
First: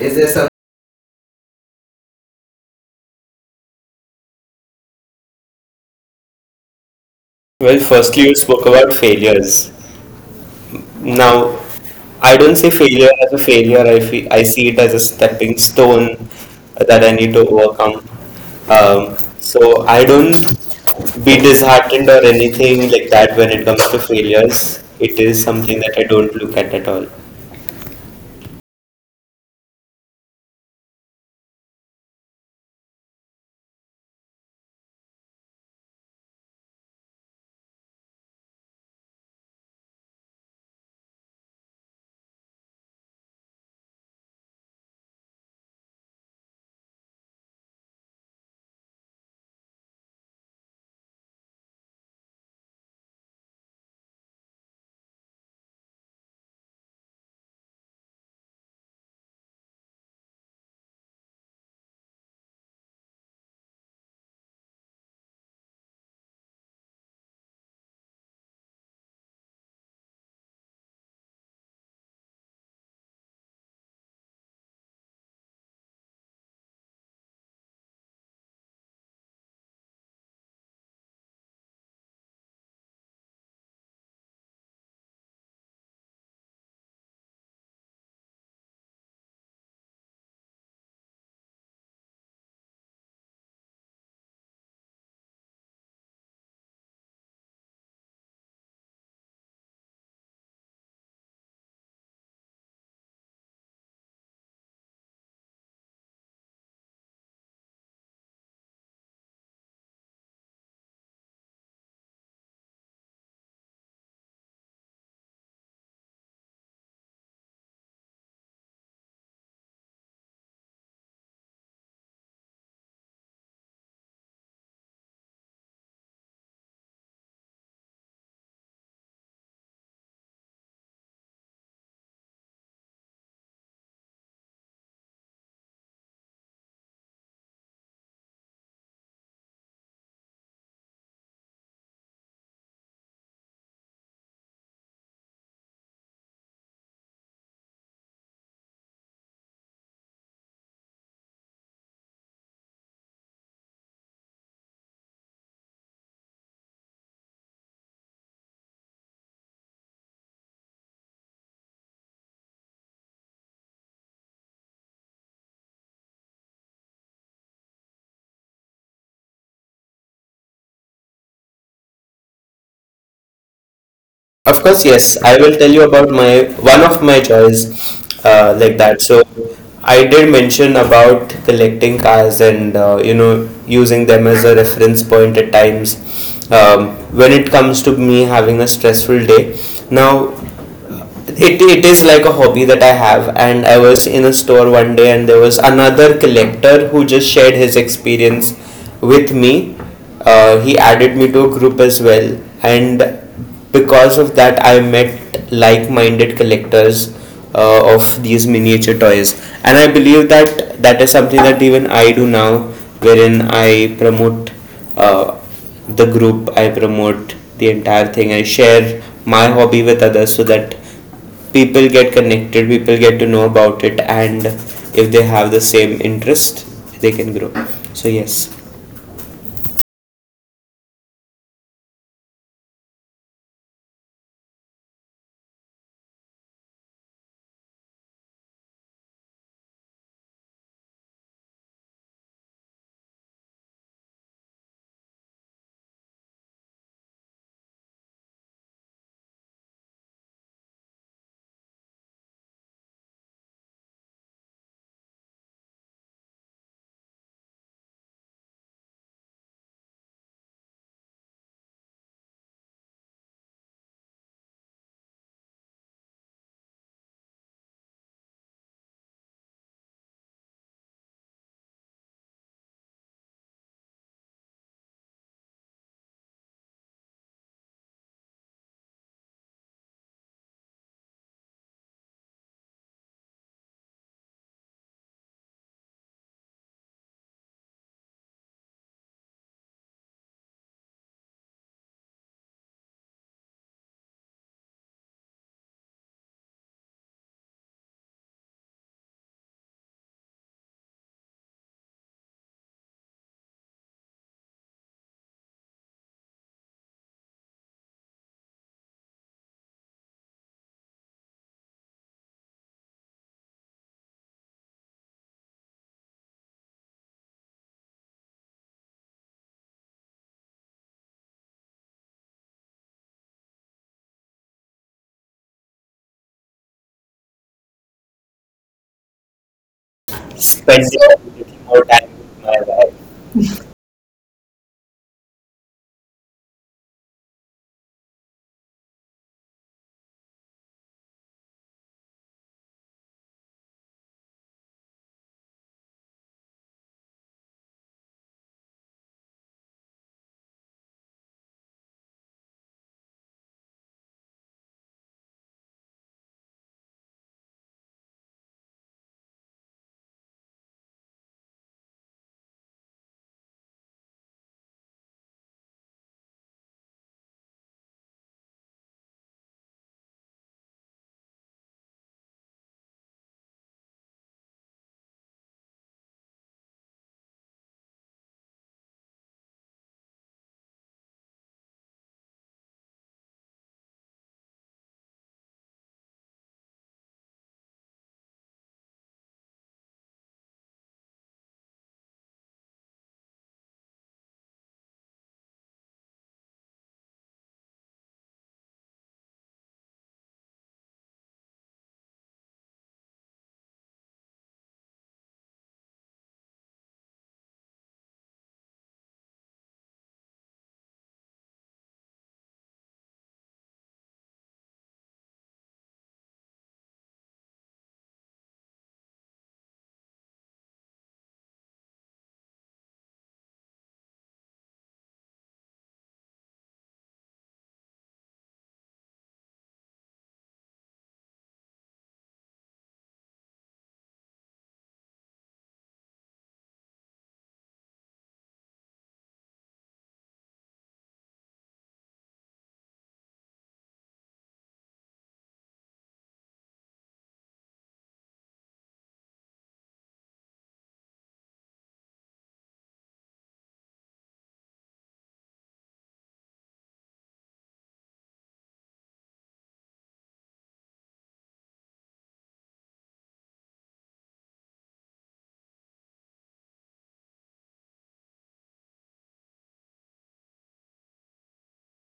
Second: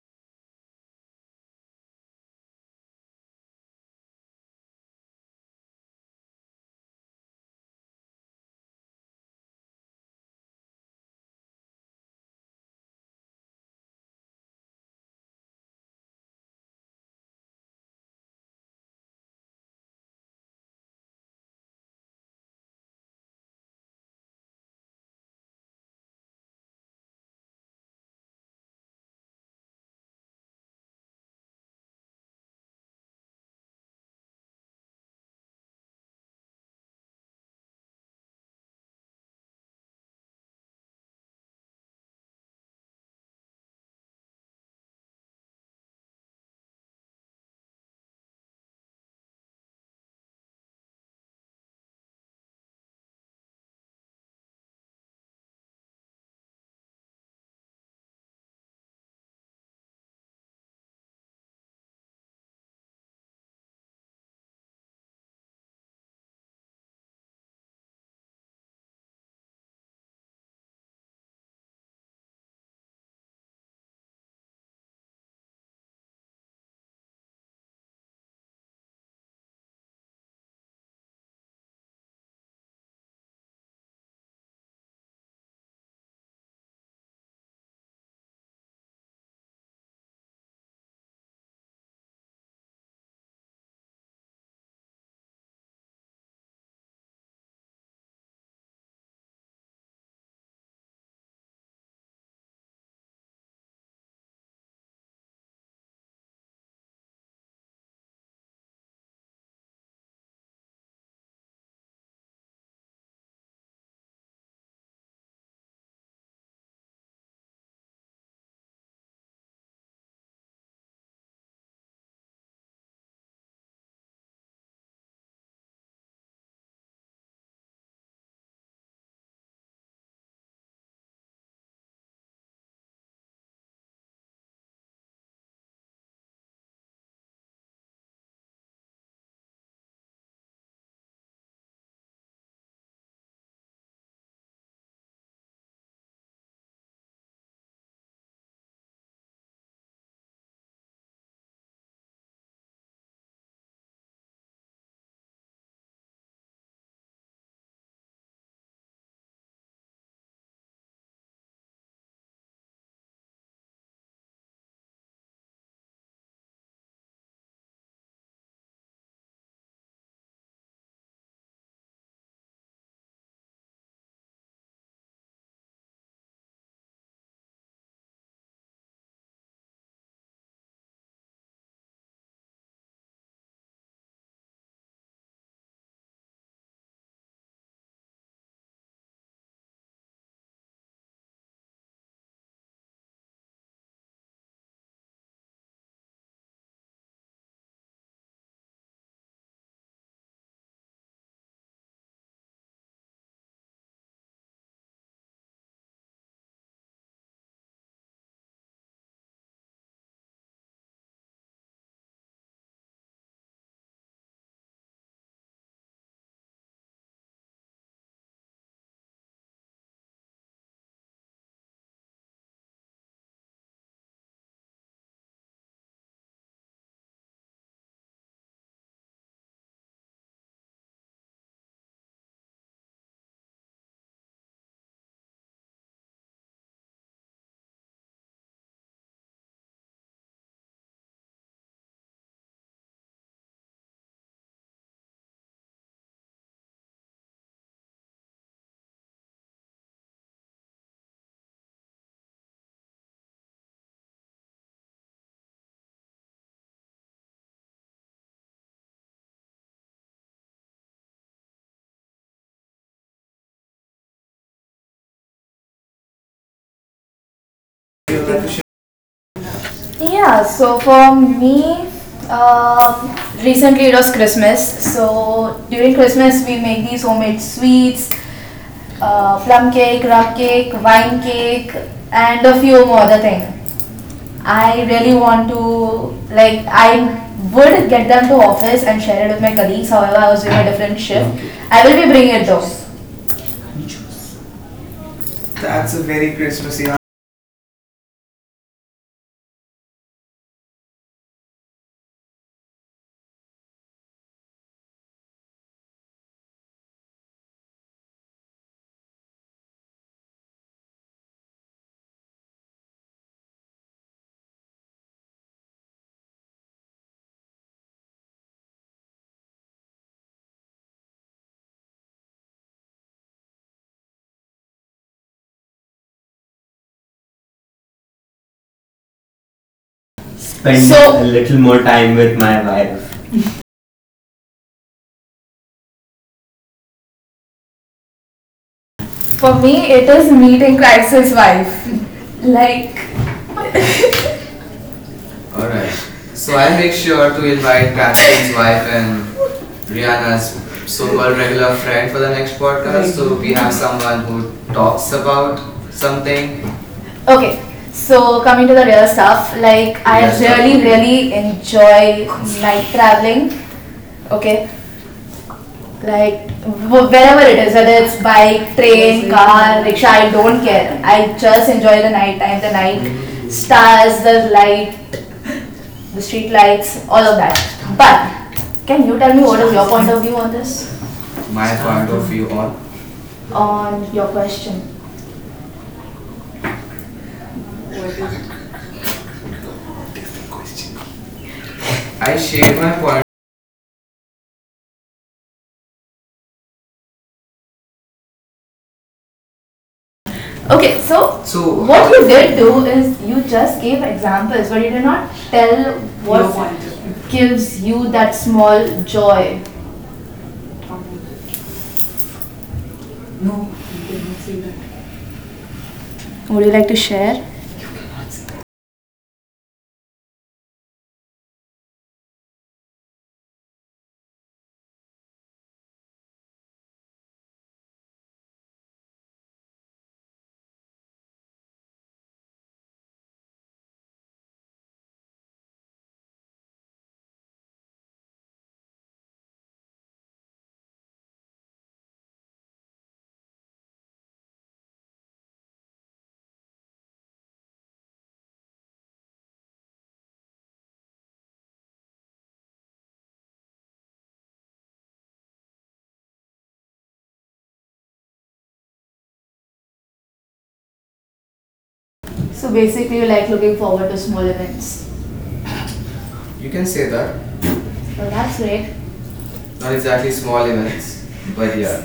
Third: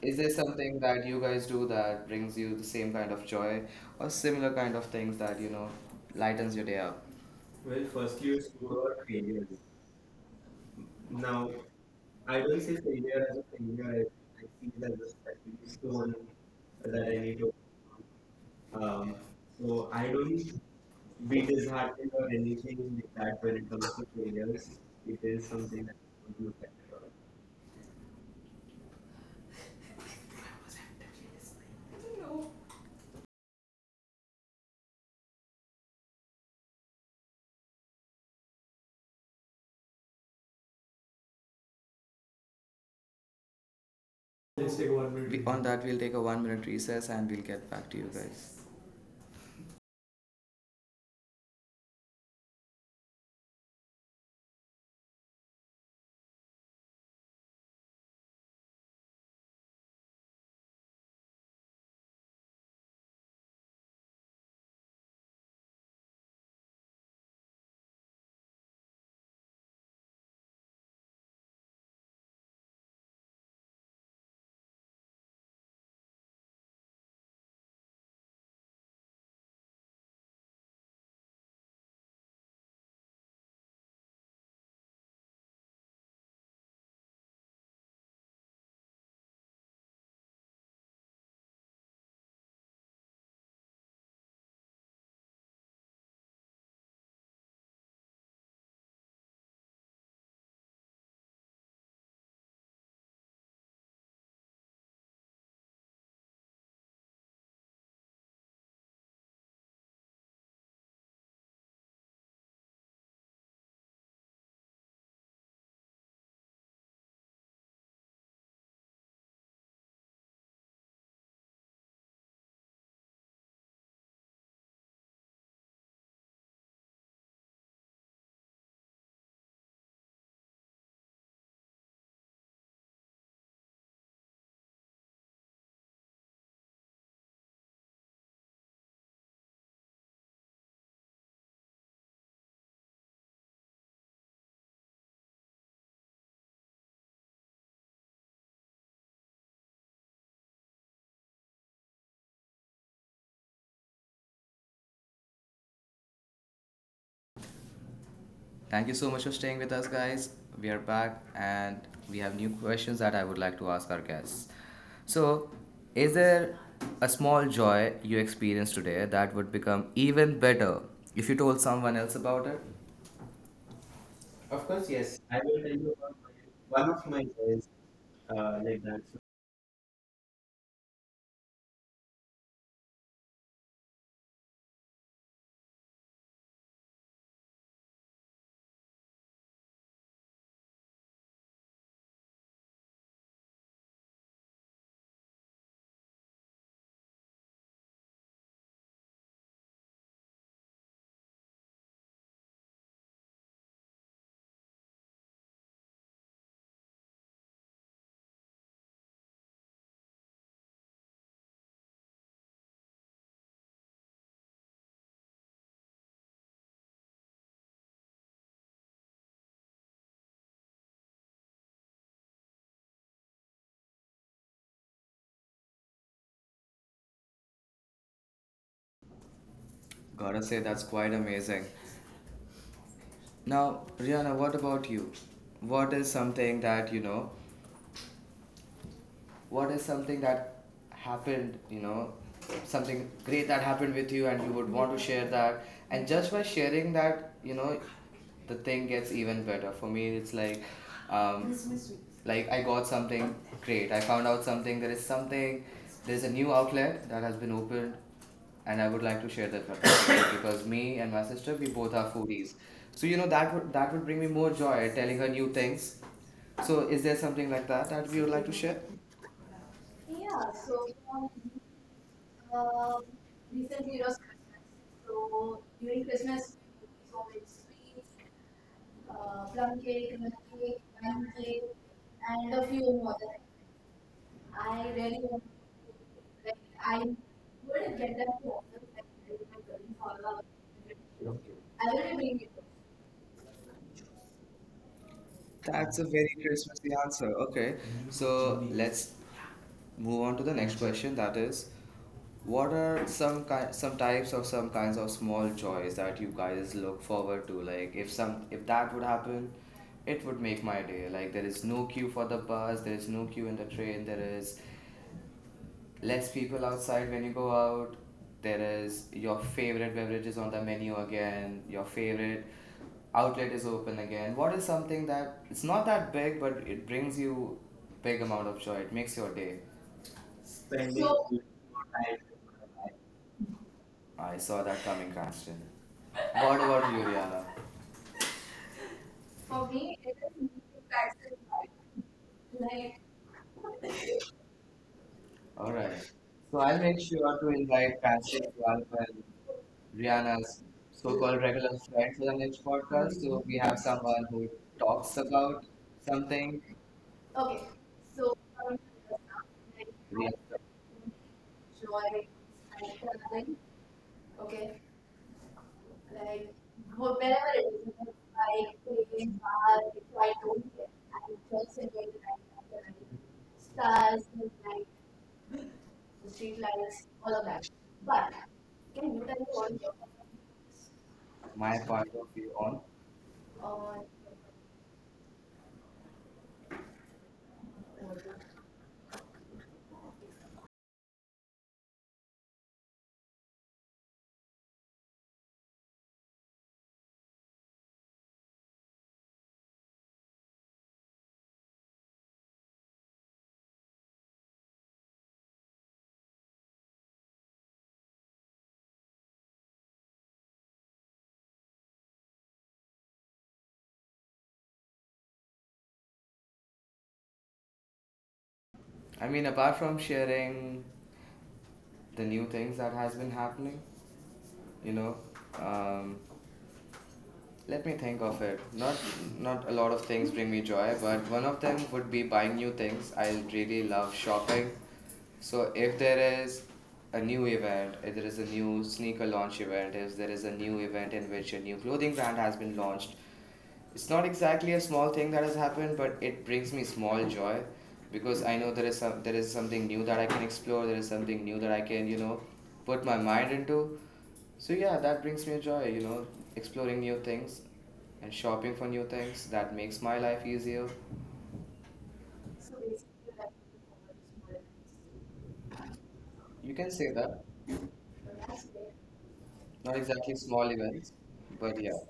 B: Is
A: Is
B: there
A: there
B: some
A: something that you guys do that brings you the same kind of joy or similar kind of things that lightens your day up?
B: Well,
A: Well,
B: firstly,
A: firstly,
B: you
A: you
B: spoke
A: spoke
B: about
A: about failures.
B: failures.
A: Now,
B: Now,
A: I
B: I don't
A: don't
B: see
A: say
B: failure
A: failure
B: as
A: as
B: a
A: a
B: failure.
A: failure. I
B: I
A: see
B: see it
A: it
B: as a
A: as
B: stepping
A: a
B: stone
A: stone that
B: that I
A: I
B: need
A: need
B: to
A: to
B: overcome.
A: um,
B: Um,
A: so
B: so
A: I
B: I don't
A: don't
B: be
A: be disheartened
B: disheartened or
A: or anything
B: anything like
A: like
B: that
A: that
B: when
A: when
B: it
A: it comes
B: comes to
A: to failures.
B: failures.
A: It
B: It is
A: is
B: something
A: something that
B: that I
A: I
B: don't
A: would look
B: look at
A: at all.
B: all.
A: Let's take a 1 minute. On that, we'll take a 1 minute recess and we'll get back to you guys. Thank you so much for staying with us, guys. We are back and we have new questions that I would like to ask our guests. So, is there a small joy you experienced today that would become even better if you told someone else about it?
B: Of
A: Of
B: course,
A: course,
B: yes.
A: yes.
B: I
A: I
B: will
A: will
B: tell you
A: tell
B: about my one
A: one
B: of
A: of
B: my
A: my
B: joys
A: days,
B: like
A: like
B: that.
A: that.
B: So I did mention about collecting cars, and using them as a reference point at times, when it comes to me having a stressful day. Now it is like a hobby that I have, and I was in a store one day, and there was another collector who just shared his experience with me. He added me to a group as well, and because of that, I met like minded collectors of these miniature toys. And I believe that that is something that even I do now, wherein I promote uh, the group, I promote the entire thing, I share my hobby with others so that people get connected, people get to know about it, and if they have the same interest, they can grow. So yes.
A: Gotta say, that's quite amazing. Now, Rihanna, what about you? What is something that, what is something that happened, something great that happened with you and you would want to share that? And just by sharing that, the thing gets even better. For me, it's um, like I got something great. I found out something. There's a new outlet that has been opened and I would like to share that with my sister, because me and my sister we both are foodies. So you know that would bring me more joy telling her new things. So is there something like that that we would like to share?
C: yeah, so for me, um recently it was Christmas. So during Christmas, we make these homemade sweets, plum cake, rum cake, wine cake, and a few more other things. I really want to, I would get them to office and share it with my colleagues. However, I was doing a different shift. Okay. I will be bringing it though. That's
A: That's a
C: a
A: very
C: very Christmassy
A: Christmassy
C: answer.
A: answer. Okay, so let's move on to the next question. That is, what are some kinds of small joys that you guys look forward to? Like if that would happen, it would make my day. Like there is no queue for the bus, there is no queue in the train, there is less people outside when you go out. There is your favorite beverages on the menu again. Your favorite outlet is open again. What is something that it's not that big, but it brings you big amount of joy. It makes your day. Spend
B: Spending a
A: more
B: little
C: So
B: more time
A: time.
B: with my wife.
A: I saw that coming, Cranston. What about you, Rihanna?
C: for me, it is meeting Christ's wife. Like
A: All
C: alright.
A: right. So
C: So
A: I'll
C: I'll make
A: make
C: sure
A: sure to
C: to invite
A: invite Cranston
C: Patrick's
A: to
C: wife
A: Alpha
C: and Rihanna's
A: Rihanna's so-called
C: so-called
A: regular
C: regular
A: friend
C: friend for
A: for
C: the
A: the
C: next
A: next
C: podcast.
A: podcast.
C: So
A: So
C: we
A: we
C: have
A: have someone
C: someone
A: who
C: who talks
A: talks
C: about
A: about something.
C: something. Okay, so coming to the real stuff, like I Real really, okay. Really enjoy night traveling. Okay, like wherever it is, whether it's bike, train, car, rickshaw, I don't care. I just enjoy the night time, the night stars, the light, the street lights, all of that. But can you tell me what is your point of view on this? My
A: My point
C: point
A: of
C: of
A: view
C: view
A: on.
C: on. On your question. I shared my point. Okay, so so what you did do is you just gave examples, but you did not tell what gives you that small joy. Would you like to share?
A: I mean, apart from sharing the new things that has been happening, you know, um, let me think of it. Not a lot of things bring me joy, but one of them would be buying new things. I really love shopping. So if there is a new event, if there is a new sneaker launch event, if there is a new event in which a new clothing brand has been launched, it's not exactly a small thing that has happened, but it brings me small joy because I know there is something new that I can explore, there is something new that I can, put my mind into. So yeah, that brings me joy, exploring new things and shopping for new things. That makes my life easier.
C: So basically, you like looking forward to small events.
A: You
C: You can
A: can say
C: say that.
A: that.
C: Well, that's great. Not
A: Not
C: exactly
A: exactly
C: small
A: small events,
C: events,
A: but
C: but
A: yeah.
C: yeah.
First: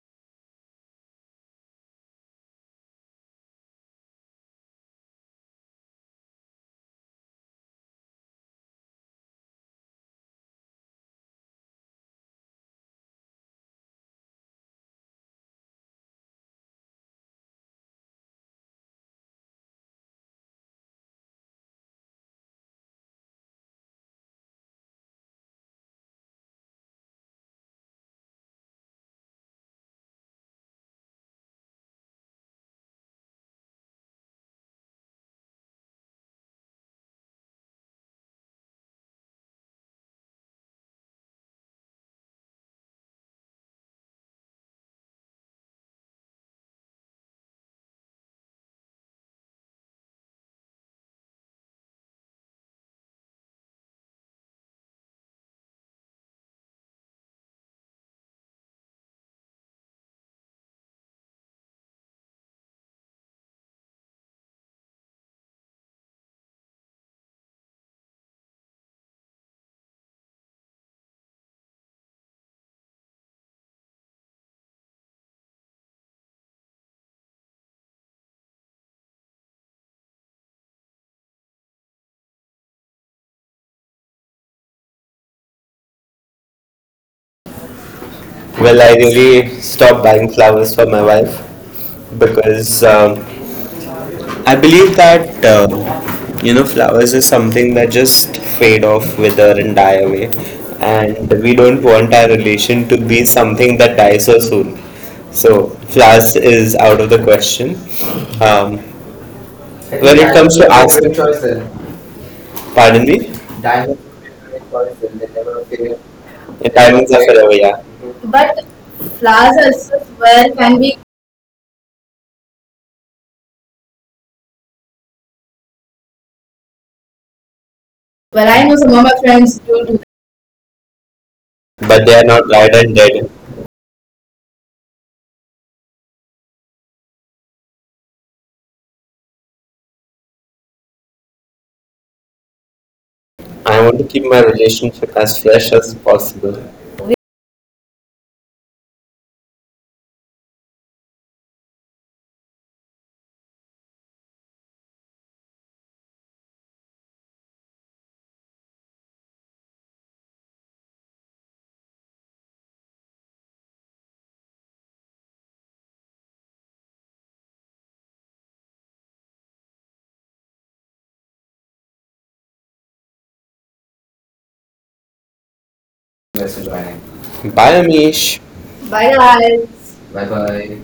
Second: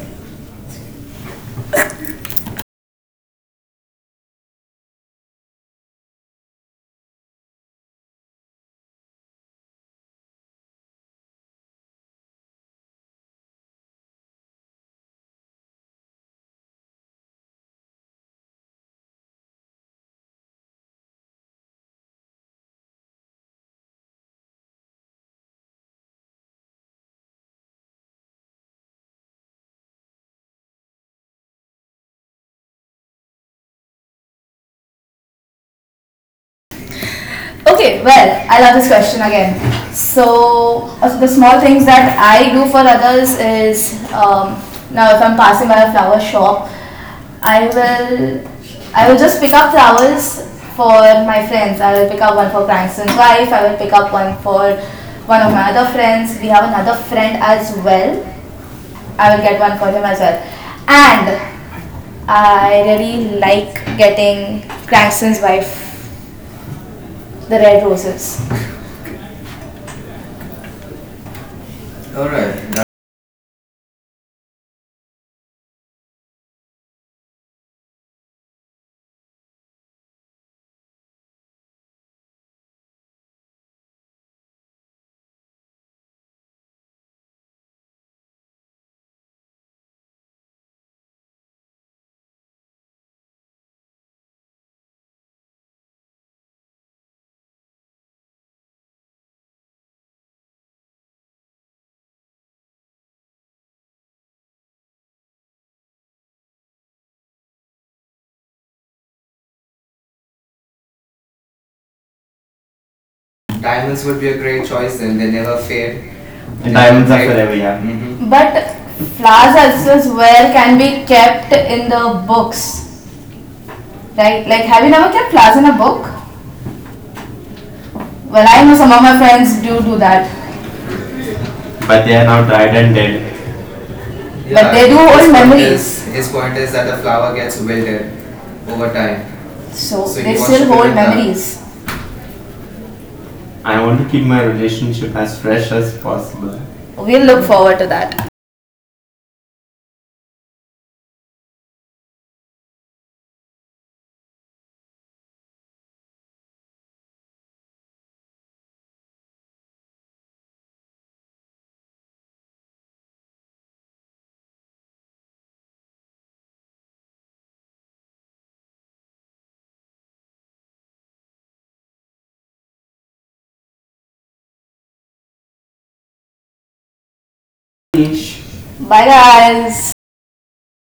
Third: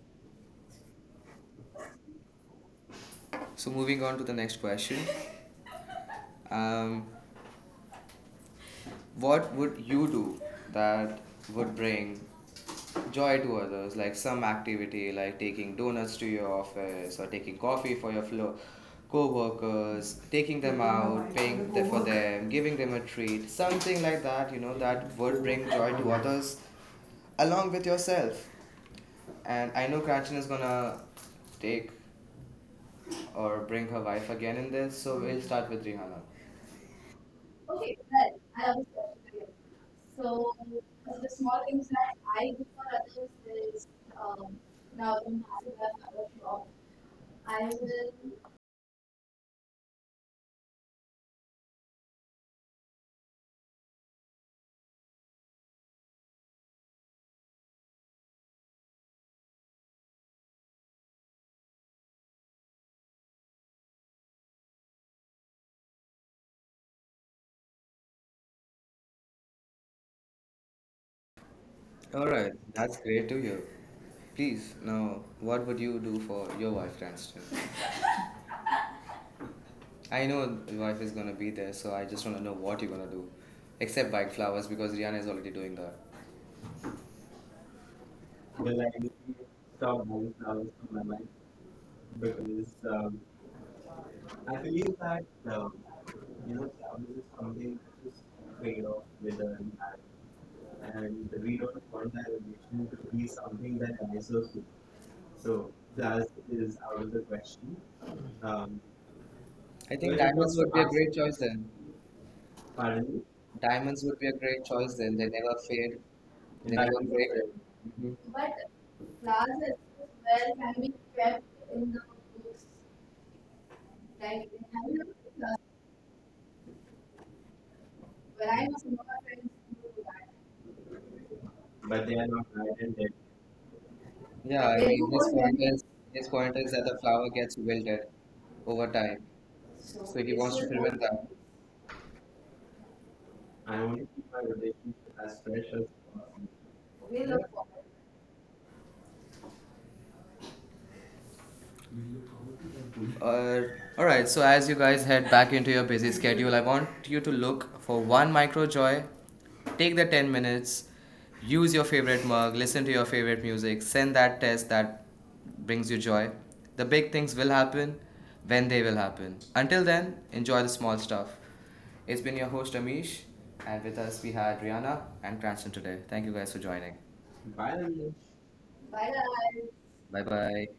A: So moving on to the next question. Um, What would you do that would bring joy to others? Like some activity, like taking donuts to your office or taking coffee for your co-workers, taking them out, for them, giving them a treat, something like that. You know that would bring joy to others, along with yourself. And I know Kanchan is gonna take or bring her wife again in this, so we'll start with Rihanna.
C: Okay, well, I love this question again. So, the small things that I do for others is now if I'm passing by a flower shop, I will I will just pick up flowers for my friends. I will pick up one for Cranston's wife. I will pick up one for one of my other friends. We have another friend as well. I will get one for him as well. And I really like getting Cranston's wife the red roses.
A: All right,
C: Alright.
A: that's great to hear. Please, now, what would you do for your wife, Cranston? I know the wife is gonna be there, so I just wanna know what you're gonna do, except buying flowers because Rihanna is already doing that.
B: Well,
A: Well,
B: I
A: I need
B: really
A: to
B: stopped
A: stop
B: buying
A: buying
B: flowers
A: flowers
B: for my
A: for my
B: wife
A: wife
B: because
A: because
B: I
A: I
B: believe
A: believe that
B: that
A: um, you know flowers
B: flowers is
A: is
B: something
A: something
B: that
A: that is
B: just fade
A: paid off
B: off,
A: with
B: wither,
A: an
B: and die away,
A: ad,
B: and
A: and
B: we
A: we
B: don't
A: don't
B: want our relation
A: need
B: to
A: to
B: be
A: be
B: something
A: something that
B: that dies
A: dies
B: so
A: off.
B: soon.
A: So
B: So
A: flowers
B: flowers
A: is
B: is
A: out
B: out
A: of
B: of
A: the
B: the
A: question.
B: question.
A: Um,
B: Um,
A: I
B: I
A: think. Well, it
B: when think it
A: Diamonds was
B: comes diamonds to
A: would
B: are
A: be a fast.
B: asking,
A: Great fast.
B: good
A: Choice
B: choice
A: then.
B: then. Pardon
A: Pardon.
B: me, diamond
A: Diamonds
C: Diamonds
A: would
C: would
A: be
C: be
A: a
C: a
A: great
C: great
A: choice
B: choice.
C: choice
A: then.
C: then.
A: They
C: They
A: never
C: never
A: fade, me?
B: Okay.
C: fade. And
A: They never.
C: diamonds
A: Diamonds
B: Diamonds
C: are
B: are
A: break. Fail,
C: forever,
B: forever,
C: yeah.
B: yeah.
C: But
B: But
C: flowers
B: flowers
C: as
B: as
C: well
B: well
C: can
B: can be.
C: be kept in the books, right? Like, have you never kept flowers in a book? Well,
B: Well,
C: I
B: I
C: know
B: know some
C: some of
B: of
C: my
B: my friends
C: friends do
B: do
C: do
B: do
C: that.
B: that.
A: but
C: But
B: But
A: they
B: they
C: they
A: are
B: are
C: are
A: not
C: now
B: not
A: right
C: dried
B: light
A: and
C: and
B: and
C: dead.
B: dead.
A: yeah,
C: Yeah, but
A: I
C: they do
A: mean
C: hold his
A: his
C: point
A: point is
C: memories. His point is
A: that
C: that
A: the
C: the
A: flower
C: flower
A: gets
C: gets
A: wilted
C: wilted
A: over
C: over
A: time.
C: time. So,
A: So
C: So
A: he
C: they
A: wants to
C: still hold
A: prevent
C: keep them.
A: that.
C: Memories. Down.
A: I
C: I
B: I want
C: want
A: only
B: to
C: to
B: keep
C: keep
A: keep my
B: my
C: my
A: relationship
C: relationship
B: relationship
A: as
B: as
C: as
B: fresh
C: fresh
A: precious.
B: as
C: as
B: possible.
C: possible. We'll look forward to that.
A: Uh, all right, so as you guys head back into your busy schedule, I want you to look for one micro joy. Take the 10 minutes, use your favorite mug, listen to your favorite music, send that test that brings you joy. The big things will happen when they will happen. Until then, enjoy the small stuff. It's been your host Amish, and with us we had Rihanna and Cranston today. Thank you guys for joining.
B: Bye,
A: Bye.
B: Amish.
C: Bye
B: Bye,
C: guys.
B: guys.
A: Bye bye.